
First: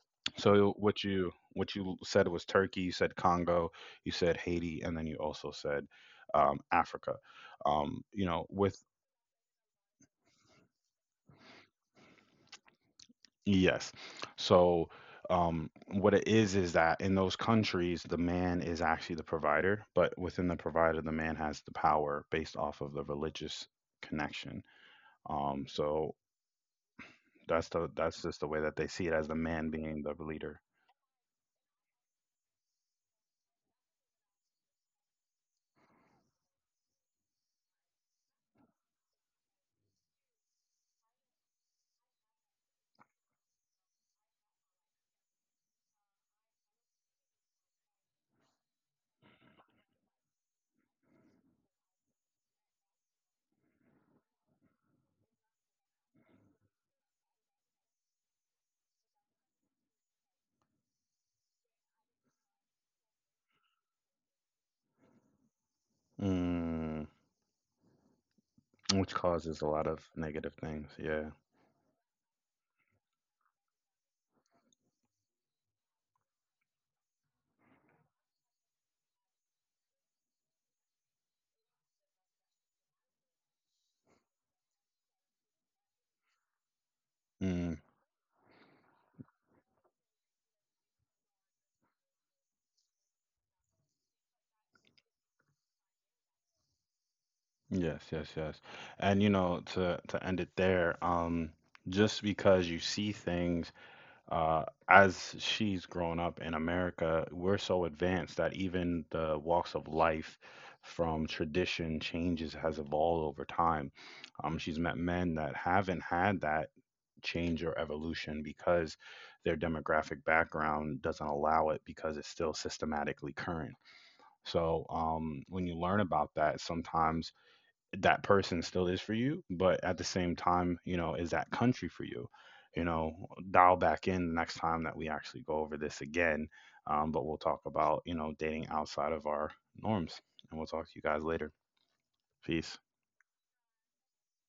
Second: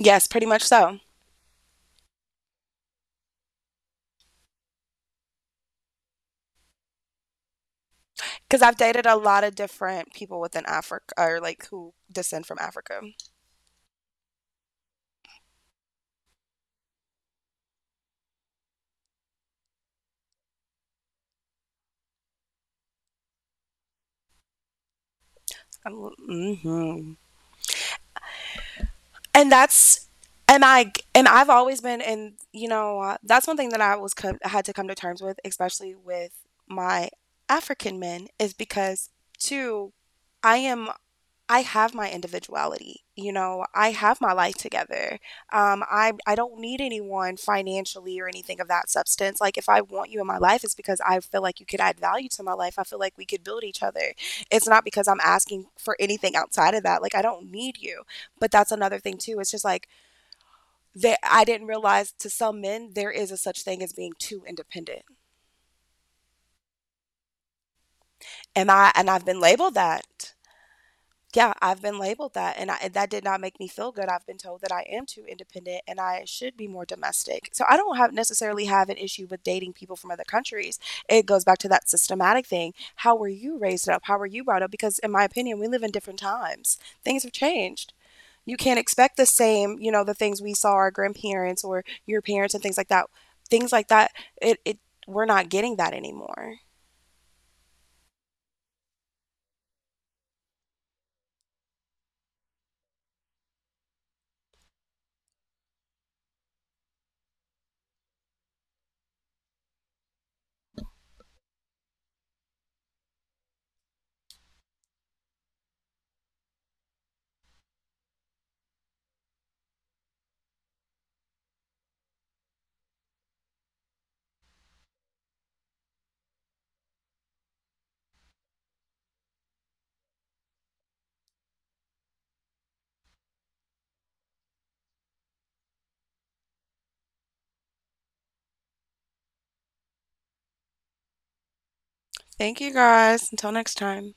Speaker 2: Yes, pretty much
Speaker 1: So
Speaker 2: so.
Speaker 1: what you said was Turkey, you said Congo, you said Haiti, and then you also said Africa. You know,
Speaker 2: Because
Speaker 1: with
Speaker 2: I've dated a lot of different people within Africa, or like who descend from Africa.
Speaker 1: yes. So, what it is that in those countries, the man is actually the provider, but within the provider, the man has the power based off of the religious connection. So
Speaker 2: Mm-hmm.
Speaker 1: that's just the way that they see it as the
Speaker 2: And
Speaker 1: man being
Speaker 2: that's,
Speaker 1: the leader,
Speaker 2: and I've always been, and you know, that's one thing that had to come to terms with, especially with my African men, is because two, I am I have my individuality. You know, I have my life together. I don't need anyone financially or anything of that substance. Like, if I want you in my life, it's because I feel like you could add value to my life. I feel like we could build each other. It's not because I'm asking for anything outside of that. Like, I don't need you. But that's another thing too. It's just like that I didn't realize to some men there is a such thing as being too independent,
Speaker 1: mm,
Speaker 2: and
Speaker 1: which
Speaker 2: I've been
Speaker 1: causes a lot
Speaker 2: labeled
Speaker 1: of
Speaker 2: that.
Speaker 1: negative things. Yeah.
Speaker 2: Yeah, I've been labeled that, and I that did not make me feel good. I've been told that I am too independent and I should be more domestic. So I don't have necessarily have an issue with dating people from other countries. It goes back to that systematic thing. How were you raised up? How were you brought up? Because in my opinion, we live in different times. Things have
Speaker 1: Mm,
Speaker 2: changed. You can't expect the same, you know, the things we saw our grandparents or your parents and things like that. Things like that, it we're not getting that anymore.
Speaker 1: yes. Yes. Yes. And you know, to end it there, just because you see things uh, as she's grown up in America, we're so advanced that even the walks of life from tradition changes has evolved over time. She's met men that haven't had that change or evolution because their demographic background doesn't allow it because it's still systematically current. So when you learn about that, sometimes that person still is for you, but at the same time, you know, is that country for you? You know, dial back in the next time that we actually go over this again. But we'll talk about, you know, dating outside of our norms. And we'll talk to you guys later. Peace.
Speaker 2: Thank you guys. Until next time.